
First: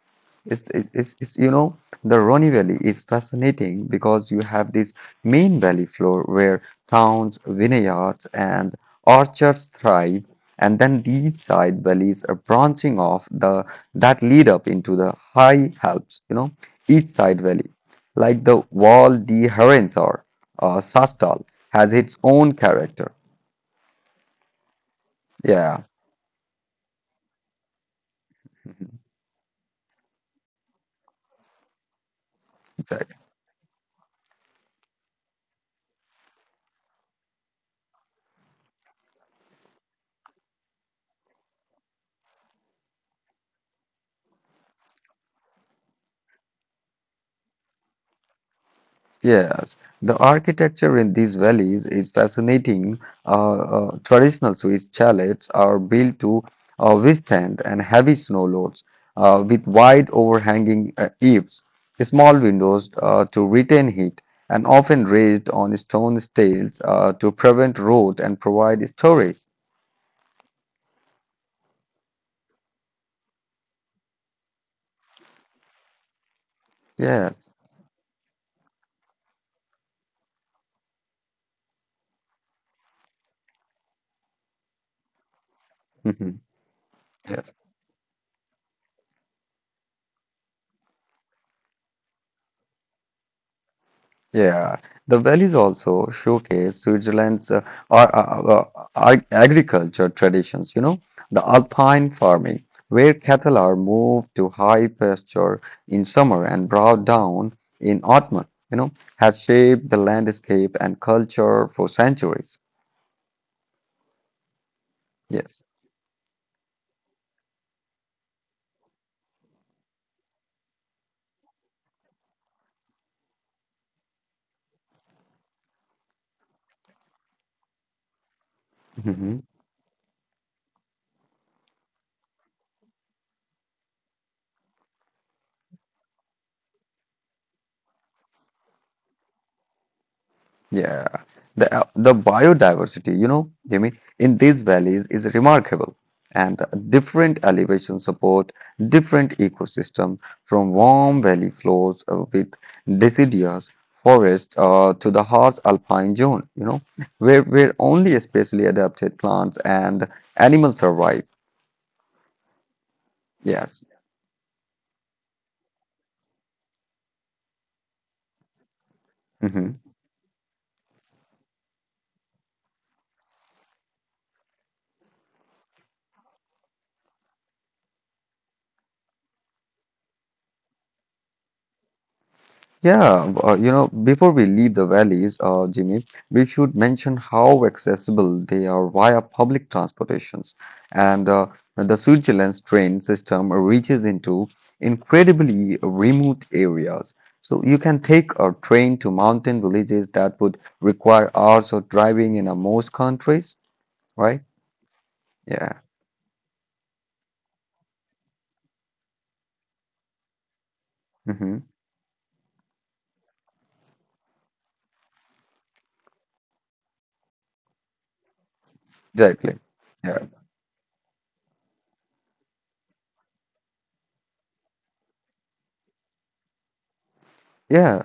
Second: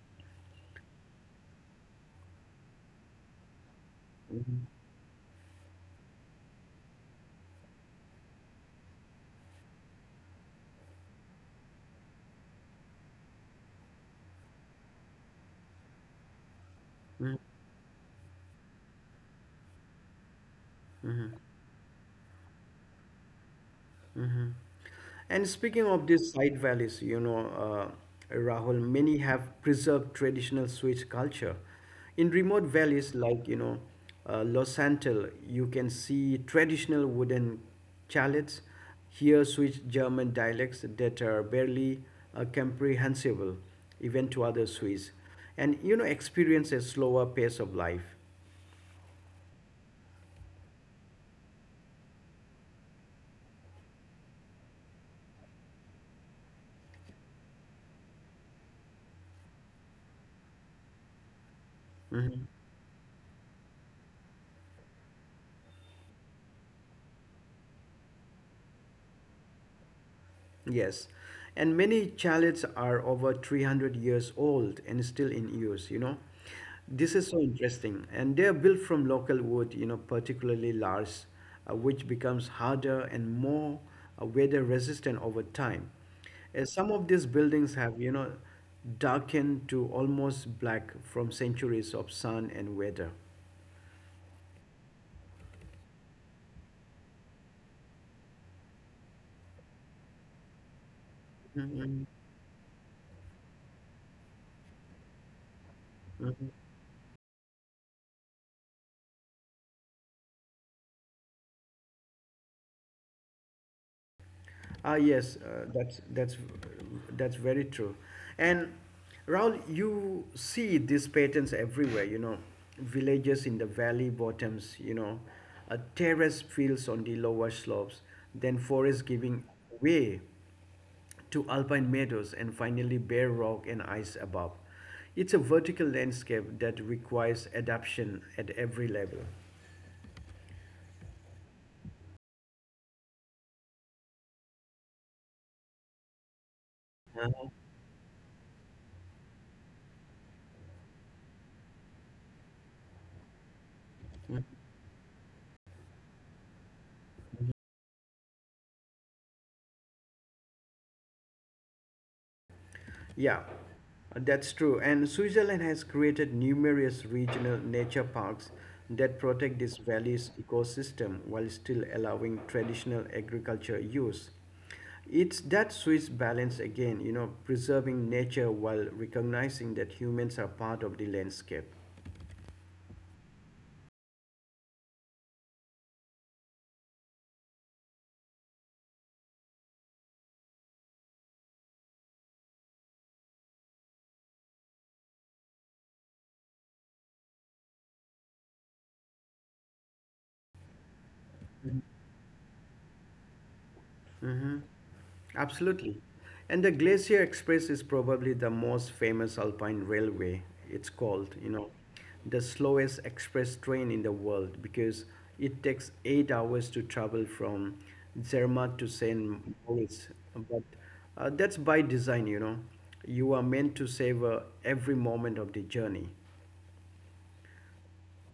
It's, you know, the Rhone Valley is fascinating because you Mhm, have this main valley floor where towns, vineyards, and orchards thrive, and then these side valleys are branching off the that lead up into the high Alps, you know, each side valley, like the Val di Herensor or mhm. Sastal, has its own character. Mhm. And speaking Yeah, of these side valleys, you know, Rahul, many have preserved traditional Swiss culture. In remote valleys like, you know, Los Santos, you can see traditional wooden chalets, hear Swiss German dialects that are barely comprehensible even to other Swiss, and, you know, experience a slower pace of life. yes, the architecture in these valleys is fascinating. Traditional Swiss chalets are built to withstand and heavy snow loads with wide overhanging eaves, small Mm-hmm. windows to retain heat, and often raised on stone stales to prevent rot and provide storage. Yes, and many chalets are over 300 years old and still in use, you know. This is so Yes. interesting. And they are built from local wood, you know, particularly larch, which becomes harder and more weather resistant over time. Some of these buildings Yes. have, you know, darkened to almost black from centuries of sun and weather. Yeah, the valleys also showcase Switzerland's agriculture traditions, you know, the Mhm. alpine farming, where cattle are moved to high pasture in summer and brought down in autumn, you know, has shaped the landscape and culture for centuries. Ah, yes, Yes. That's very true. And Raul, you see these patterns everywhere. You know, villages in the valley bottoms. You know, terrace fields on the lower slopes, then forest giving way to alpine meadows, and finally bare rock and ice above. It's a vertical landscape that requires adaptation at every level. Yeah, the the biodiversity, you know, Jimmy, in these valleys is remarkable, and the different elevation support different ecosystem from warm valley floors with deciduous forest to the harsh alpine zone, you know, where only especially adapted plants and animals survive. Yeah, Yes. That's true. And Switzerland has created numerous regional nature parks that protect this Mm-hmm. valley's ecosystem while still allowing traditional agriculture use. It's that Swiss balance again, you know, preserving nature while recognizing that humans are part of the landscape. Yeah, you know, before we leave the valleys, Jimmy, we should mention how accessible they are via public transportations. And the Switzerland's train system reaches into incredibly remote areas. So you can take a train to mountain villages that would require hours of driving in most countries, right? Yeah, Absolutely. And the Glacier Express is probably the most famous alpine railway, it's called, you hmm know, the slowest express train in the world because it takes 8 hours to travel from Zermatt to St. exactly. Moritz. Yeah. But that's by design, you know. You are meant to savor every moment of the journey. Yeah,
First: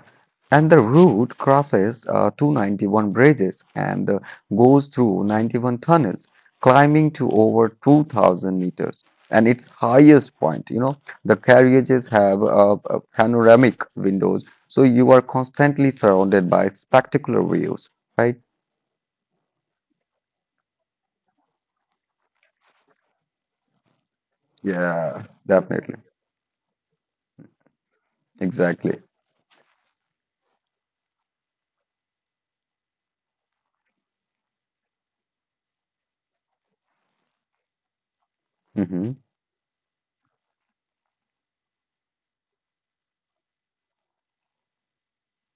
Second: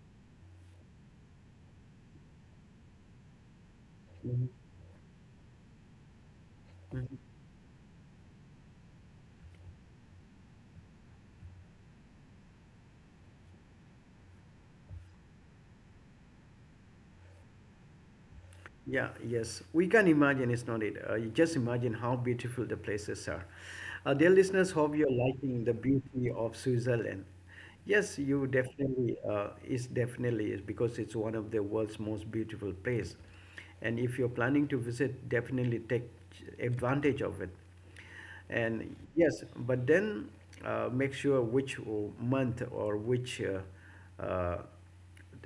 and the route crosses 291 bridges and Mhm. goes through 91 tunnels, climbing to over 2,000 meters. And its highest point, you know, the carriages have panoramic windows, so you are constantly surrounded by spectacular views, right? Yeah, yes. We can imagine it's not it. You just imagine how beautiful the places are. Dear listeners, hope you're Yeah, liking the definitely. beauty of Switzerland. Yes, you Exactly. definitely is because it's one of the world's most beautiful place. And if you're planning to visit, definitely take advantage of it. And Hmm. yes, but then make sure which month or which,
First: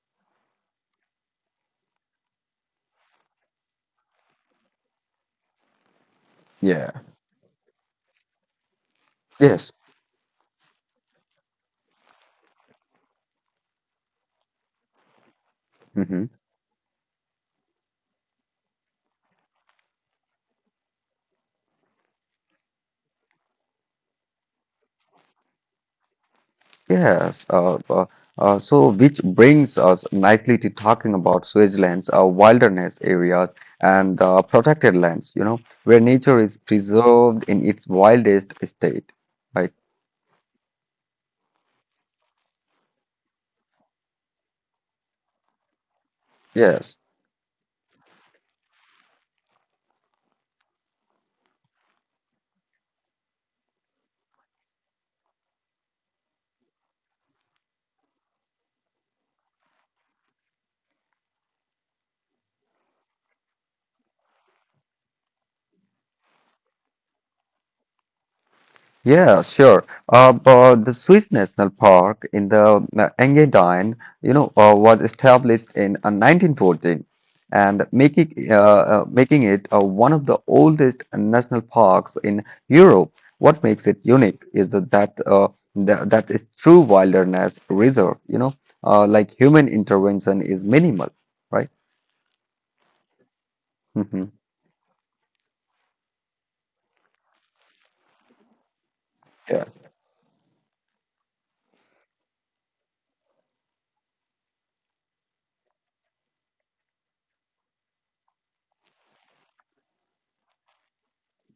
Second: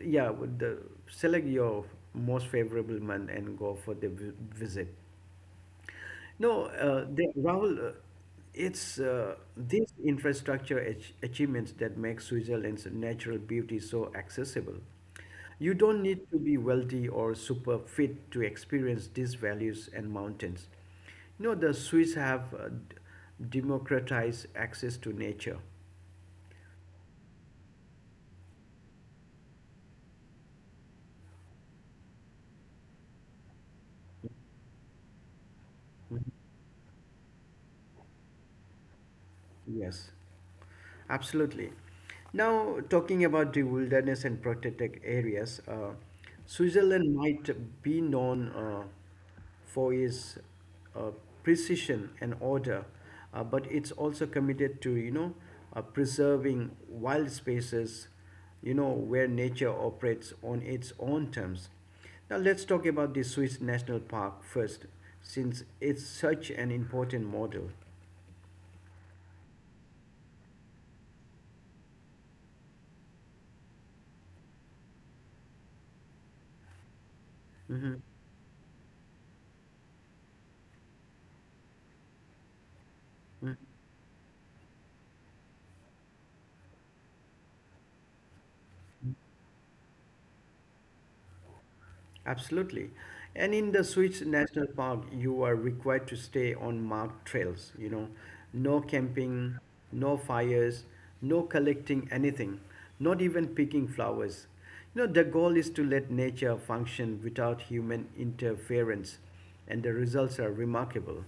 yeah, select your most favorable month and go for the visit. No, Yeah. Rahul, it's Yes. these infrastructure achievements that make Switzerland's natural beauty so accessible. You don't Mm-hmm. need to be wealthy or super fit to experience these values and mountains. You know, the Swiss have democratized access to nature. Yes, so which brings us nicely to talking about switchlands, wilderness areas, and protected lands, you know, where nature is preserved in its wildest state, right? Yes, absolutely. Now, talking about the wilderness and protected areas, Yes. Switzerland might be known for its uh, precision and order, but it's also committed to, you know, preserving wild spaces, you know, where nature operates on its own terms. Now, let's talk about the Swiss National Park first, since it's such an important model. Yeah, sure. But the Swiss National Park in the Engadine, you know, was established in 1914 and Hmm. making making it one of the oldest national parks in Europe. What makes it unique is that that is true wilderness reserve, you know, like human intervention is minimal, right? Absolutely. And in the Hmm. Swiss National Park, you are required to stay on marked trails, you know, no camping, no fires, no collecting anything, not even picking flowers. You know, the goal is to let nature function without human interference, and the results are remarkable.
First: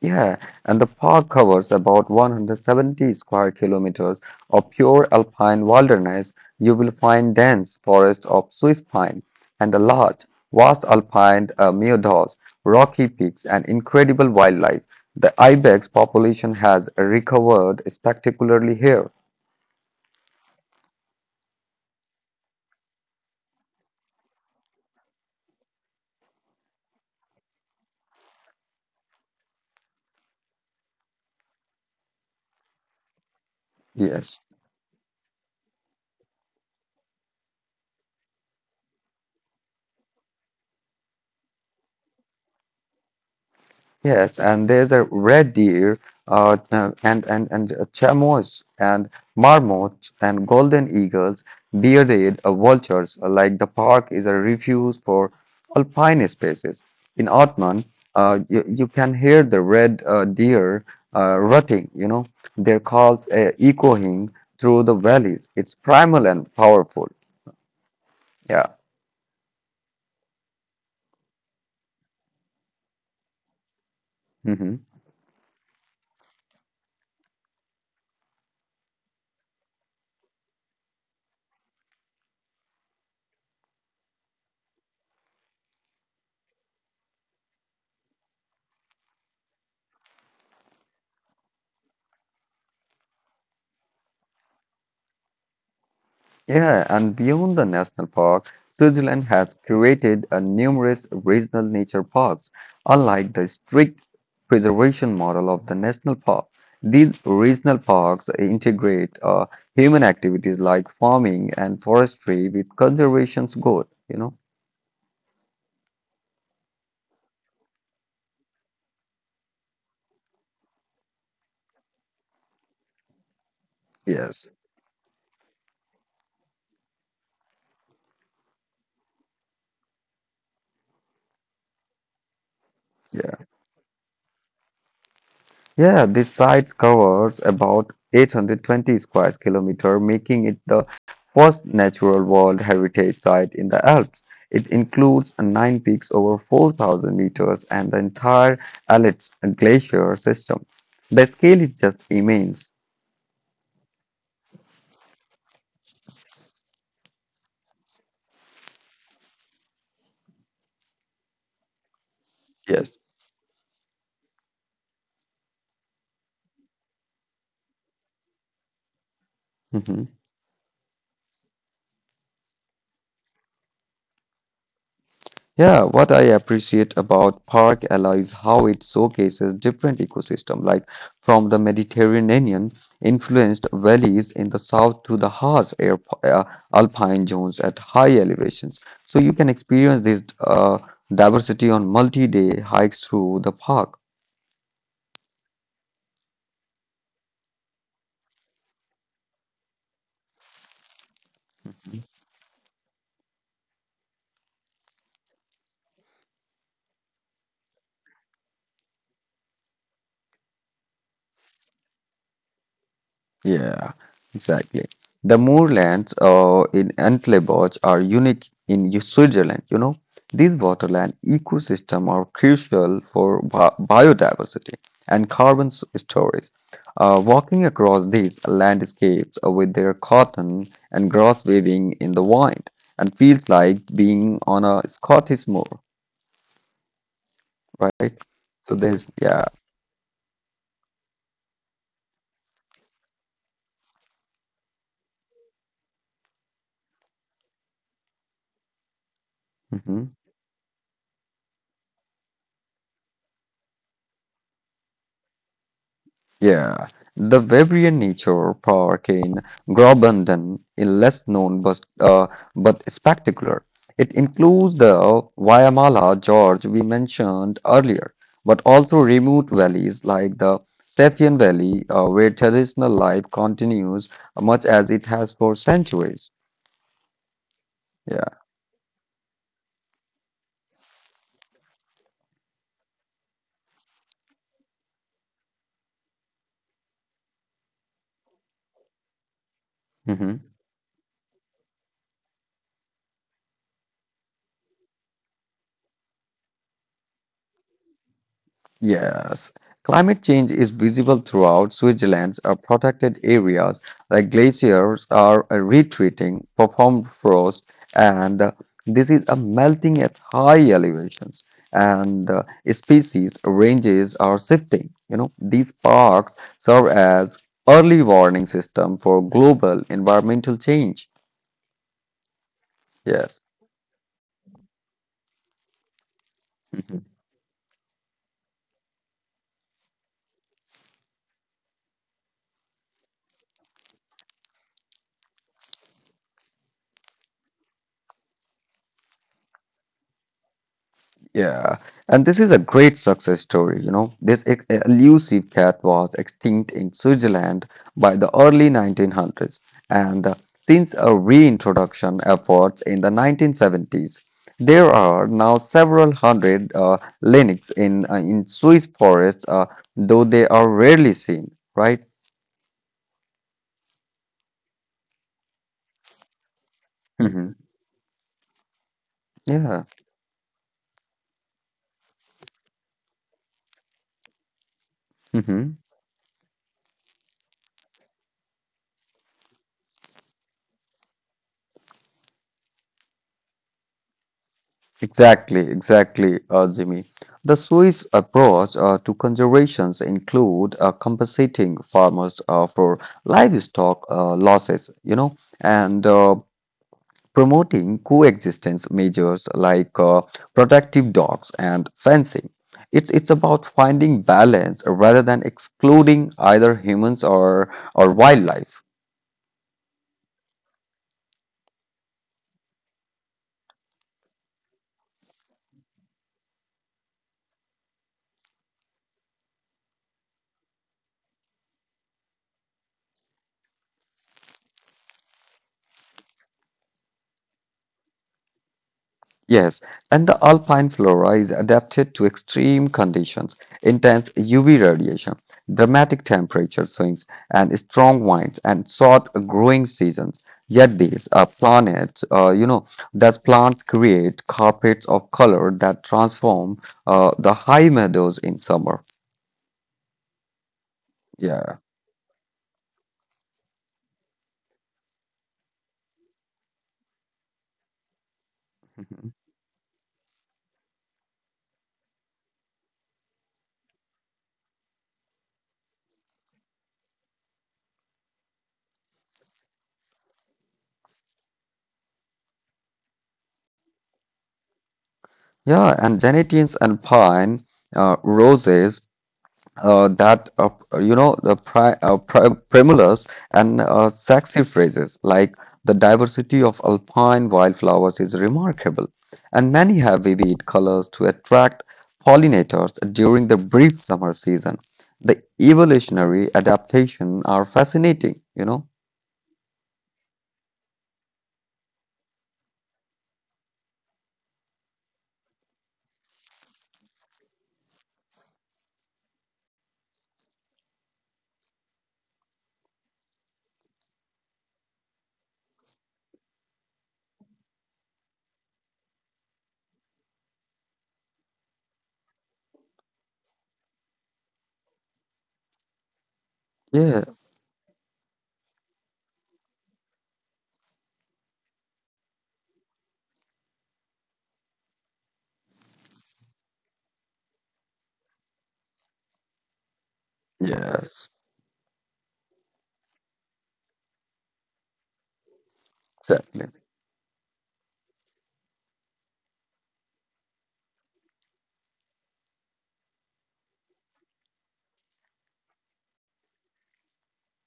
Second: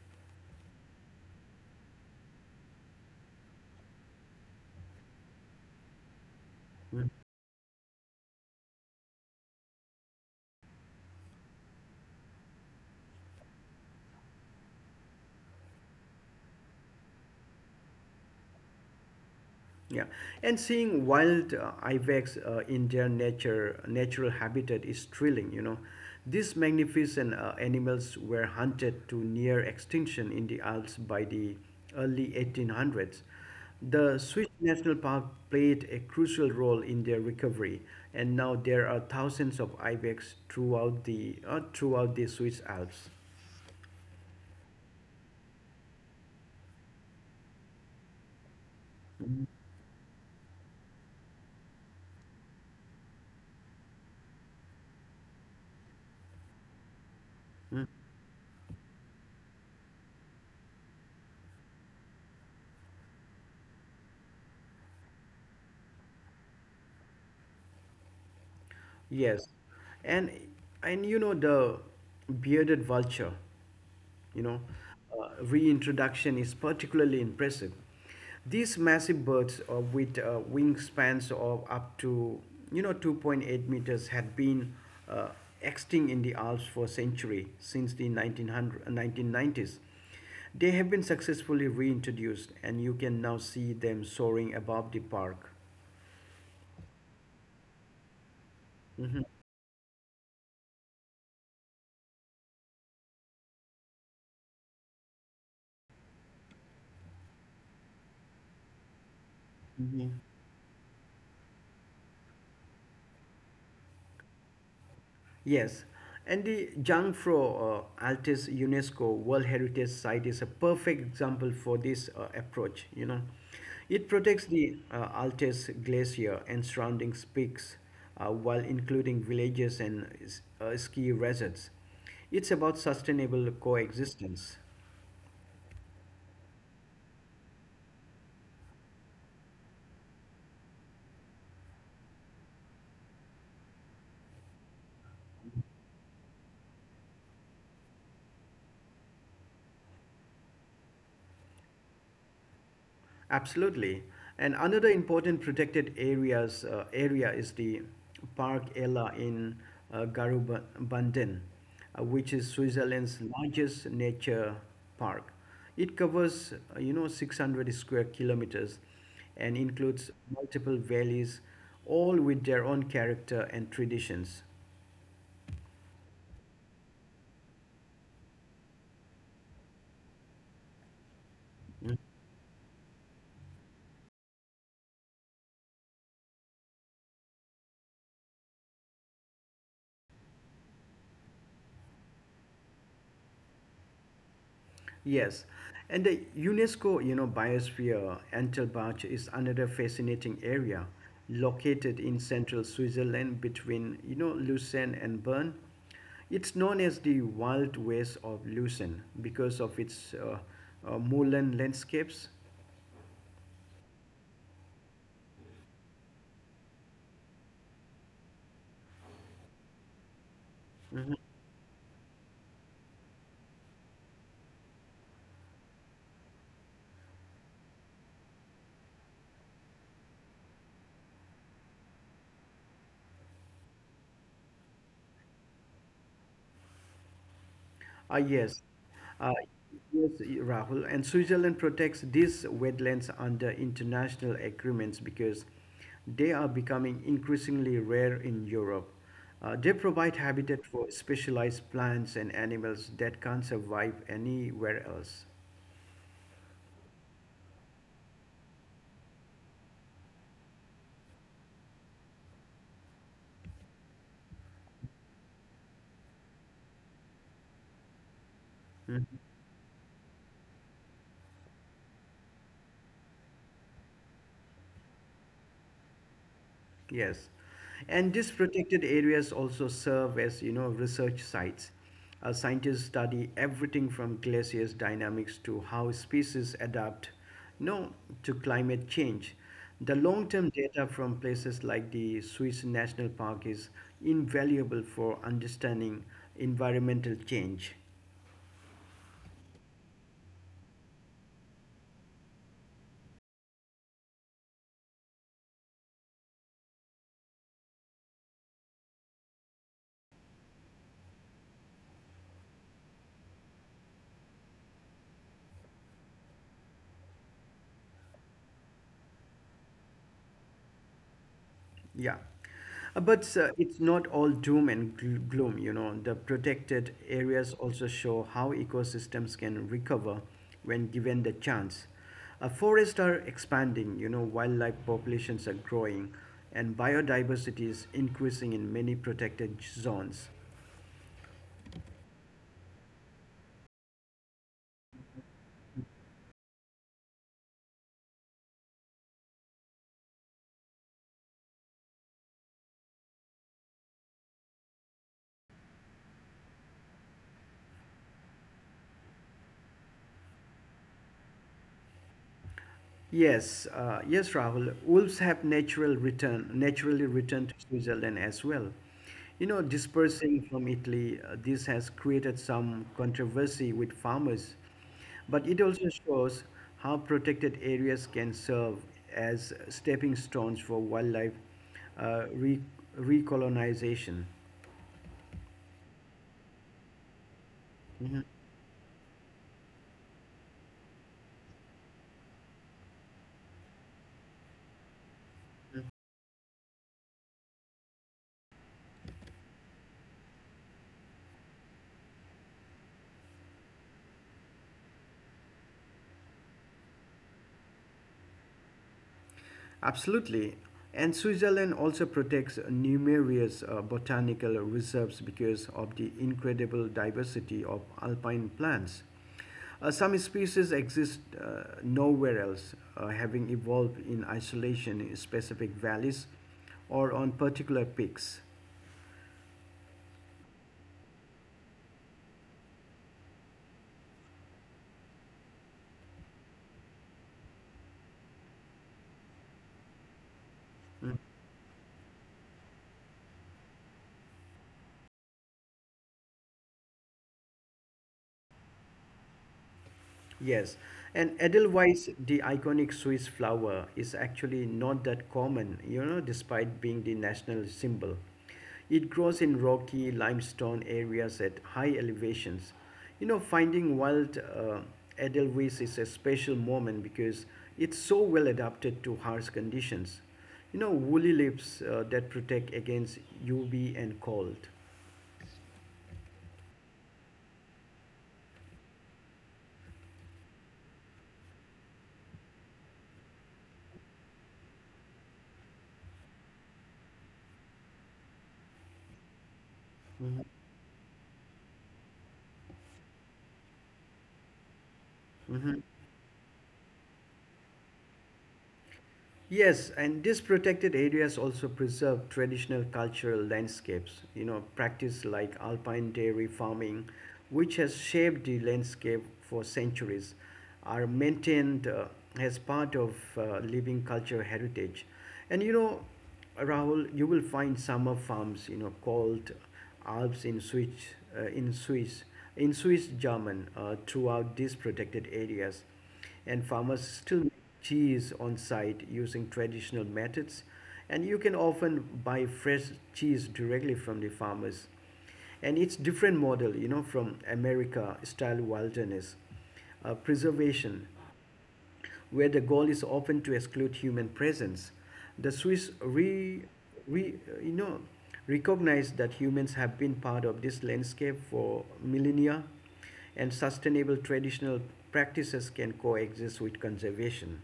Yeah, and the park covers about 170 square kilometers of pure alpine wilderness. You will find dense forests of Swiss pine and a large, vast alpine meadows, rocky peaks, and incredible wildlife. The ibex population has recovered spectacularly here. Yeah, and seeing wild ibex in their nature natural habitat is thrilling. You know, these magnificent animals were hunted to near extinction in the Alps by the early 1800s. The Swiss Yes. National Park played a crucial role in their recovery, and now there are thousands of ibex throughout the Swiss Alps. Yes, and there's a red deer, no, and a chamois, and marmot, and golden eagles, bearded vultures. Like the park is a refuge for alpine species. In Otman, you can hear the red deer rutting. You know, their calls echoing through the valleys. It's primal and powerful. Yeah. Yes. And and you know the bearded vulture, you know, Mm-hmm. Reintroduction is particularly impressive. These massive birds with wingspans of up to, you know, 2.8 meters had been uh, extinct in the Alps for a century since the 1990s. They have been successfully reintroduced, and you can now see them soaring above the park. Yeah, and beyond the national park, Mm-hmm. Switzerland has created a numerous regional nature parks. Unlike the strict preservation model of the national park, these regional parks integrate human activities like farming and forestry with conservation's goal, you know? Yes, and the Jungfrau Altis UNESCO World Heritage Site is a perfect example for this approach. You know, it protects Yes. the Altis Glacier and surrounding peaks, while including villages and ski resorts. It's about sustainable coexistence. Yeah, this site covers about 820 square kilometer, making it the first natural world heritage site in the Alps. It includes nine peaks over 4,000 meters and the entire Alps glacier system. The scale is just immense. Absolutely. And another important protected areas area is the Park Ella in Garubandin, which is Yes. Switzerland's largest nature park. It covers, 600 square kilometers and includes multiple valleys, all with their own character and traditions. Yeah, what I appreciate about Park Ella is how it showcases different ecosystems, like from the Hmm. Mediterranean influenced valleys in the south to the harsh air, alpine zones at high elevations. So you can experience this diversity on multi-day hikes through the park. Yes, and the UNESCO, you know, biosphere Entelbach is another fascinating area located in central Switzerland between, you know, Lucerne and Bern. It's known as the Wild West of Lucerne because of its moorland landscapes. Yeah, exactly. The moorlands in Antlebosch are unique in Switzerland. You know, these waterland ecosystems are crucial for biodiversity and carbon storage. Walking across these landscapes with their cotton and grass waving in the wind and feels like being on a Scottish moor, right? Yes. So there's Uh, yeah. yes, Rahul. And Switzerland protects these wetlands under international agreements because they are becoming increasingly rare in Europe. They Mm-hmm. provide habitat for specialized plants and animals that can't survive anywhere else. Yeah, the Waverly Nature Park in Graubünden is less known, but spectacular. It includes the Wyamala Gorge we mentioned earlier, but Hmm. also remote valleys like the Safian Valley, where traditional life continues much as it has for centuries. Yes. And these Yeah. protected areas also serve as, you know, research sites. Scientists study everything from glaciers dynamics to how species adapt, you know, to climate change. The long-term data from places like the Swiss National Park is invaluable for understanding environmental change. Yes, climate change is visible throughout Switzerland's protected areas, like glaciers are retreating, performed frost, and this is a melting at high elevations, and species ranges are shifting. You know, these parks serve as early warning system for global environmental change. Yeah. But Yes. it's not all doom and gloom, you know. The protected areas also show how ecosystems can recover when given the chance. Forests are expanding, you know, wildlife populations are growing, and biodiversity is increasing in many protected zones. Yeah, and this is a great success story. You know, this elusive cat was extinct in Switzerland by the early 1900s, and since a reintroduction efforts in the 1970s, there are now several hundred lynx in Swiss forests, though they are rarely seen. Right? Yes, yes, Rahul. Wolves have natural return, naturally returned to Hmm. Switzerland as well. You know, Yeah. dispersing from Italy, this has created some controversy with farmers, but it also shows how protected areas can serve as stepping stones for wildlife uh, re- recolonization. Exactly, exactly, Jimmy. The Mm-hmm. Swiss approach to conservations include compensating farmers for livestock losses, you know, and promoting coexistence measures like protective dogs and fencing. It's about finding balance rather than excluding either humans or wildlife. Absolutely. And Switzerland also protects numerous botanical reserves because of the incredible diversity of alpine plants. Some species exist nowhere else, having evolved in isolation in specific valleys or on particular peaks. Yes, and the alpine flora is adapted to extreme conditions, intense UV radiation, dramatic temperature swings, and strong winds and short growing seasons. Yet these are planets, thus plants create carpets of color that transform the high meadows in summer. Yes, and Yeah. Edelweiss, the iconic Swiss flower, is actually not that common, you know, despite being the national symbol. It grows in rocky limestone areas at high elevations. You know, finding wild Edelweiss is a special moment because it's so well adapted to harsh conditions. You know, woolly leaves that protect against UV and cold. Yeah, and Genetians and pine roses that you know the primulas and sexy phrases like the diversity of alpine wildflowers is remarkable, and many have vivid colors to attract pollinators during the brief summer season. The Mm-hmm. evolutionary adaptation are fascinating, you know? Yes, and these protected areas also preserve traditional cultural landscapes, you know, practice like alpine dairy farming, which has shaped the landscape for centuries, are maintained as part of living culture heritage. And you know, Rahul, you will find summer farms, you know, called Alps in Swiss, in Swiss German, throughout these protected areas, and farmers Yeah, still make cheese on site using traditional methods, and you can often buy fresh cheese directly from the farmers. And it's different model, you know, from America style wilderness preservation, yes, where the goal is often to exclude human presence. The Swiss exactly. re, you know, recognize that humans have been part of this landscape for millennia, and sustainable traditional practices can coexist with conservation.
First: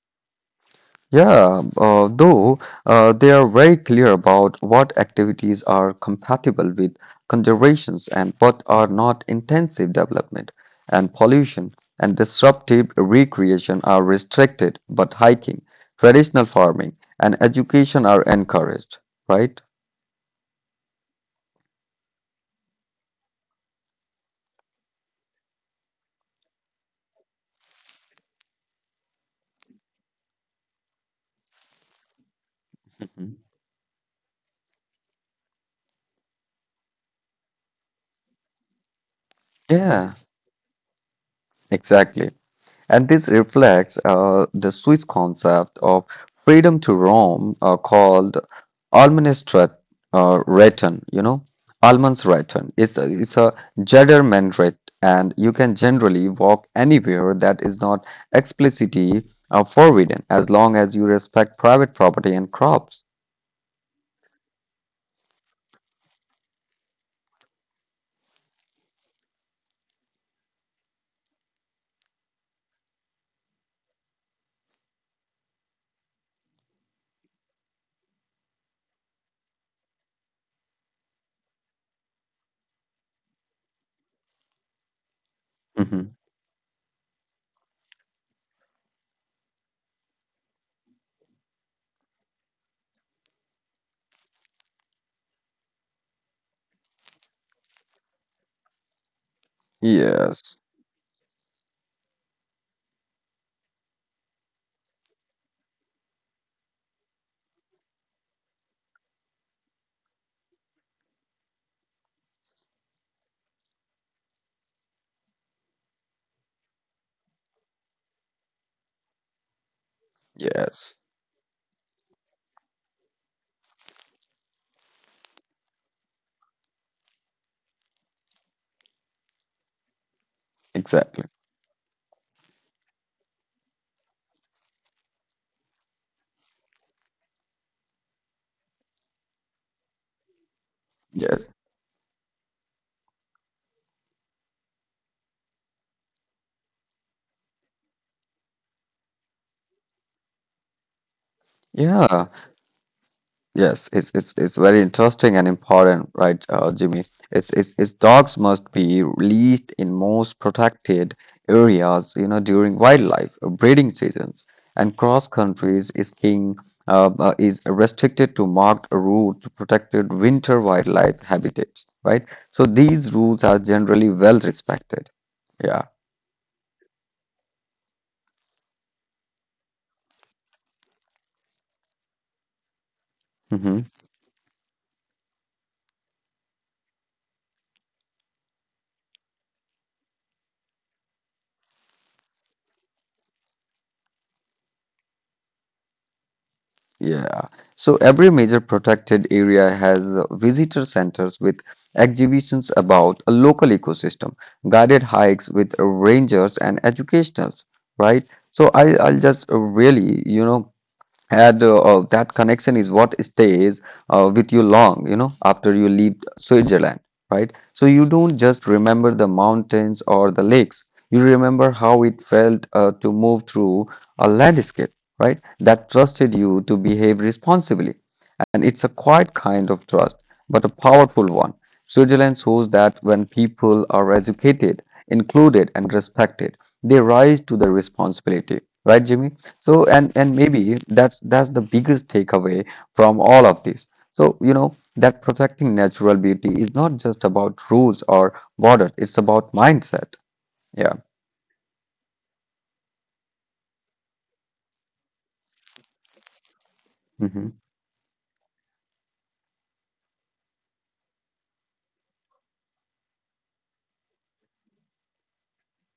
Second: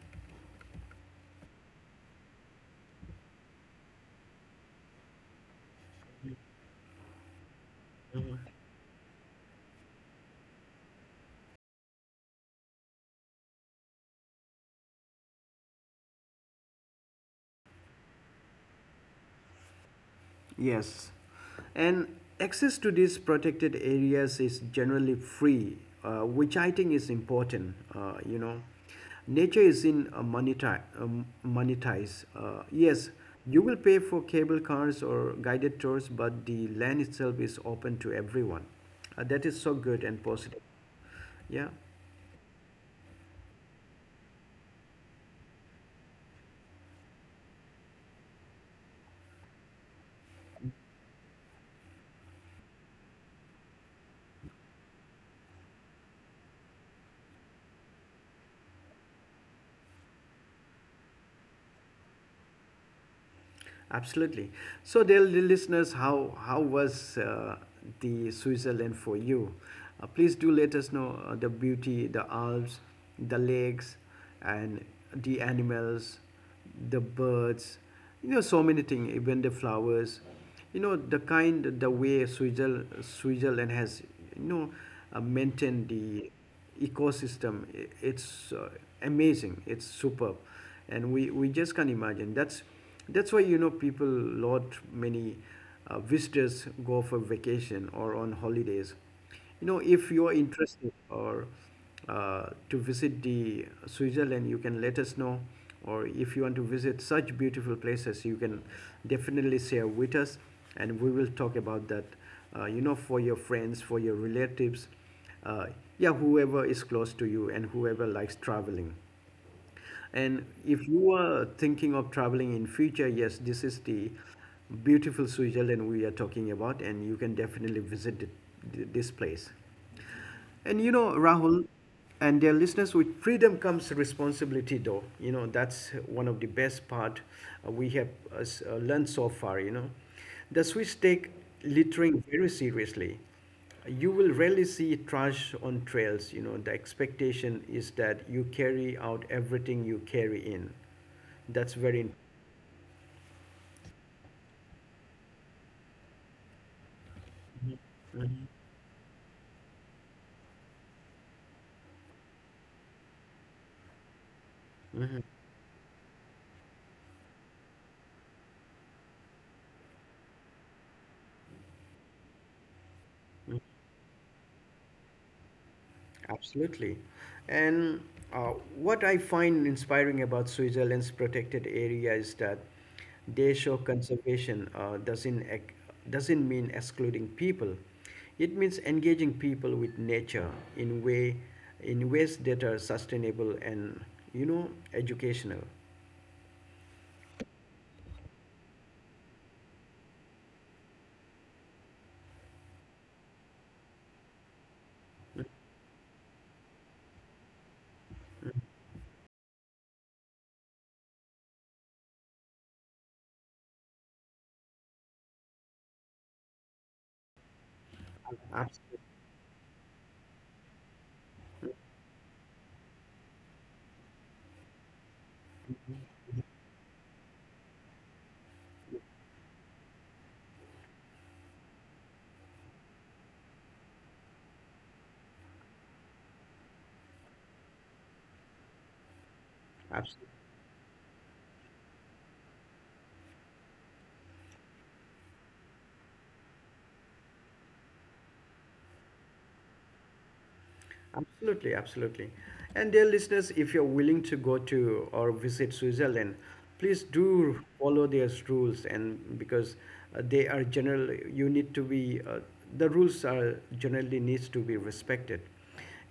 Yeah, though they are very clear about what activities are compatible with conservations, and what are not: intensive development and pollution and disruptive recreation are restricted, but hiking, traditional farming, and education are encouraged, right? Yes, and access to these protected areas is generally free, which I think is important. You know, nature is in monetize. Monetize. Yes, Mhm. you will pay for cable cars or guided tours, but the land itself is open to everyone. That is so good Yeah, and positive. Yeah. exactly. And this reflects the Swiss concept of freedom to roam, called Almanstrat return, Almansretten. It's a Jedermanrecht, and you can generally walk anywhere that is not explicitly forbidden, as long as you respect private property and crops. Absolutely. So, dear listeners, how was the Switzerland for you? Please do let us know the beauty, the Alps, the lakes, and the animals, the birds. You know, so many things. Even the flowers. You know, the kind, the way Switzerland has, you know, maintained Mhm. the ecosystem. It's amazing, it's superb, and we just can't imagine. That's why, you know, people lot many visitors go for vacation or on holidays. You know, if you are Yes, interested, or to visit the Switzerland, you can let us know, or if you want to visit such beautiful places, you can definitely share with us, and we will talk about that, you know, for your friends, for your relatives, uh, yeah, whoever is close to you and whoever likes traveling. And if yes, you are thinking of traveling in future, yes, this is the beautiful Switzerland we are talking about, and you can definitely visit this place. And you know, exactly. Rahul and their listeners, with freedom comes responsibility, though. You know, that's one of the best part we have learned so far, you know. The Swiss take Yes. littering very seriously. You will rarely see trash on trails, you know. The expectation is that you carry out everything you carry in. That's very Yeah. Yes, it's very interesting and important, right, Jimmy? It's Dogs important. must be released in most protected areas, you know, during wildlife breeding seasons. And cross countries is king, is restricted to marked route to protected winter wildlife habitats, right? So these rules are generally well respected. Yeah. Absolutely. And what I find inspiring about Switzerland's protected area is that they show Mm-hmm. conservation doesn't mean excluding people. It means engaging people with nature in way in ways that are sustainable and, you know, educational. Yeah. So every major protected area has visitor centers with exhibitions about a local ecosystem, guided hikes with rangers and educationals, right? So I'll just really, and that connection is what stays with you long after you leave Switzerland, right? So you don't just Absolutely. remember the mountains or the lakes, you remember how it felt to move through a landscape, right, that trusted you to behave responsibly, and it's a quiet kind of trust, but a powerful one. Switzerland shows that when people are educated, included, and respected, they rise to their responsibility. Right, Jimmy? So, and Absolutely. and maybe that's the biggest takeaway from all of this. So, you know that protecting natural beauty is not just about rules or borders; it's about mindset. Yeah. Absolutely, absolutely. And dear listeners, if you're willing to go to or visit Switzerland, please do Hmm. follow their rules, and because they are general, you need to be, the rules are generally needs to be respected.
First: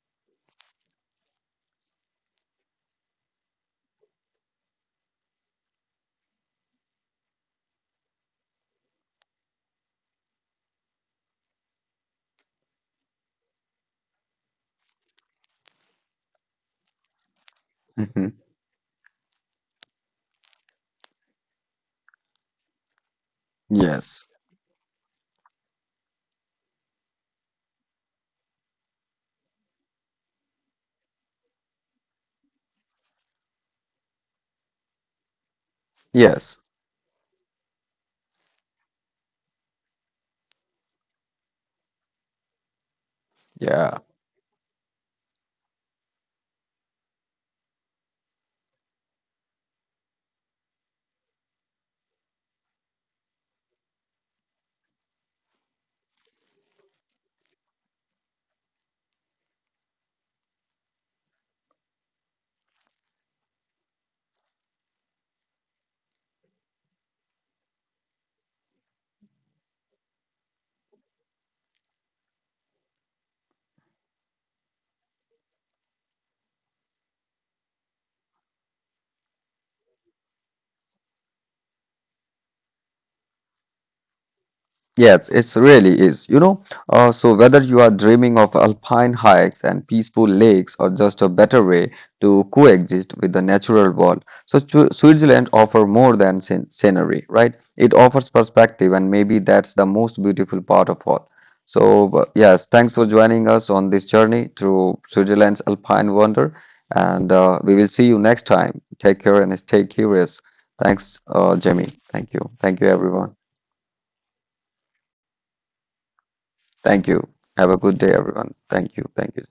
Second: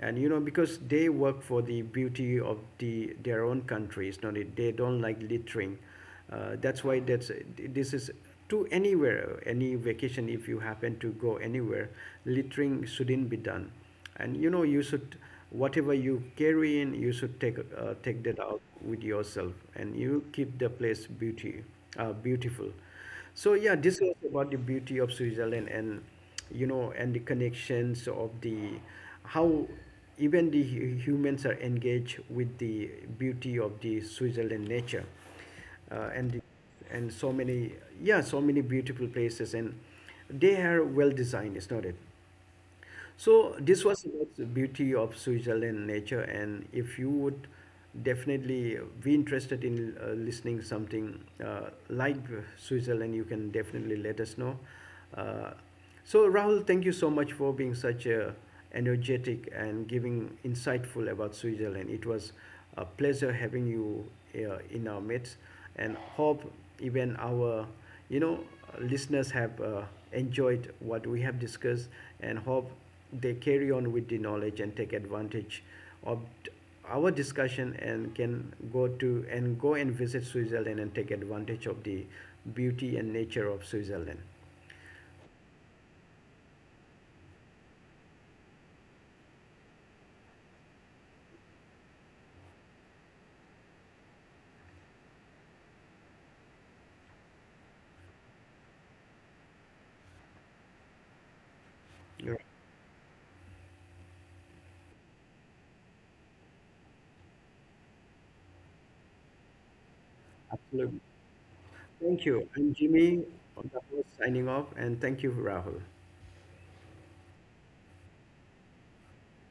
And you know, because they work for the beauty of the their own countries, not it, they don't like littering. That's why, that's, this is, to anywhere, any vacation, if you happen to go anywhere, littering shouldn't be done, and you know you should, whatever you carry in you should take take Hmm. that out with yourself, and you keep the place beauty beautiful. So yeah, this is Yes. about the beauty of Switzerland, and you know, and the connections of the how even the humans are engaged with the beauty of the Switzerland nature, and the, Yes. and so many, yeah, so many beautiful places, and they are well designed, is not it. So this Yeah. was about the beauty of Switzerland nature, and if you would definitely be interested in listening something like Switzerland, you can definitely let us know. Uh, so Rahul, thank you so much for being such a energetic and giving insightful about Switzerland. It was a pleasure having you in our midst, and hope even our, you know, listeners have enjoyed what we have discussed, and hope they carry on with the knowledge and take advantage of our discussion and can go to and go and visit Switzerland and take advantage of the beauty and nature of Switzerland. Yes, it really is. So whether you are dreaming of alpine hikes and peaceful lakes or just a better way to coexist with the natural world, so Switzerland offers more than scenery, right? It offers perspective, and maybe that's the most beautiful part of all. So, Yeah, yes, thanks for joining us on this journey through Switzerland's alpine wonder, and we will see you next time. Take care and stay curious. absolutely. Thanks, Jimmy. Thank Thank you. you. I'm Thank you, Jimmy, everyone. on the host signing off, and thank you, Rahul. Thank you. Have a good day, everyone. Thank you. Thank you.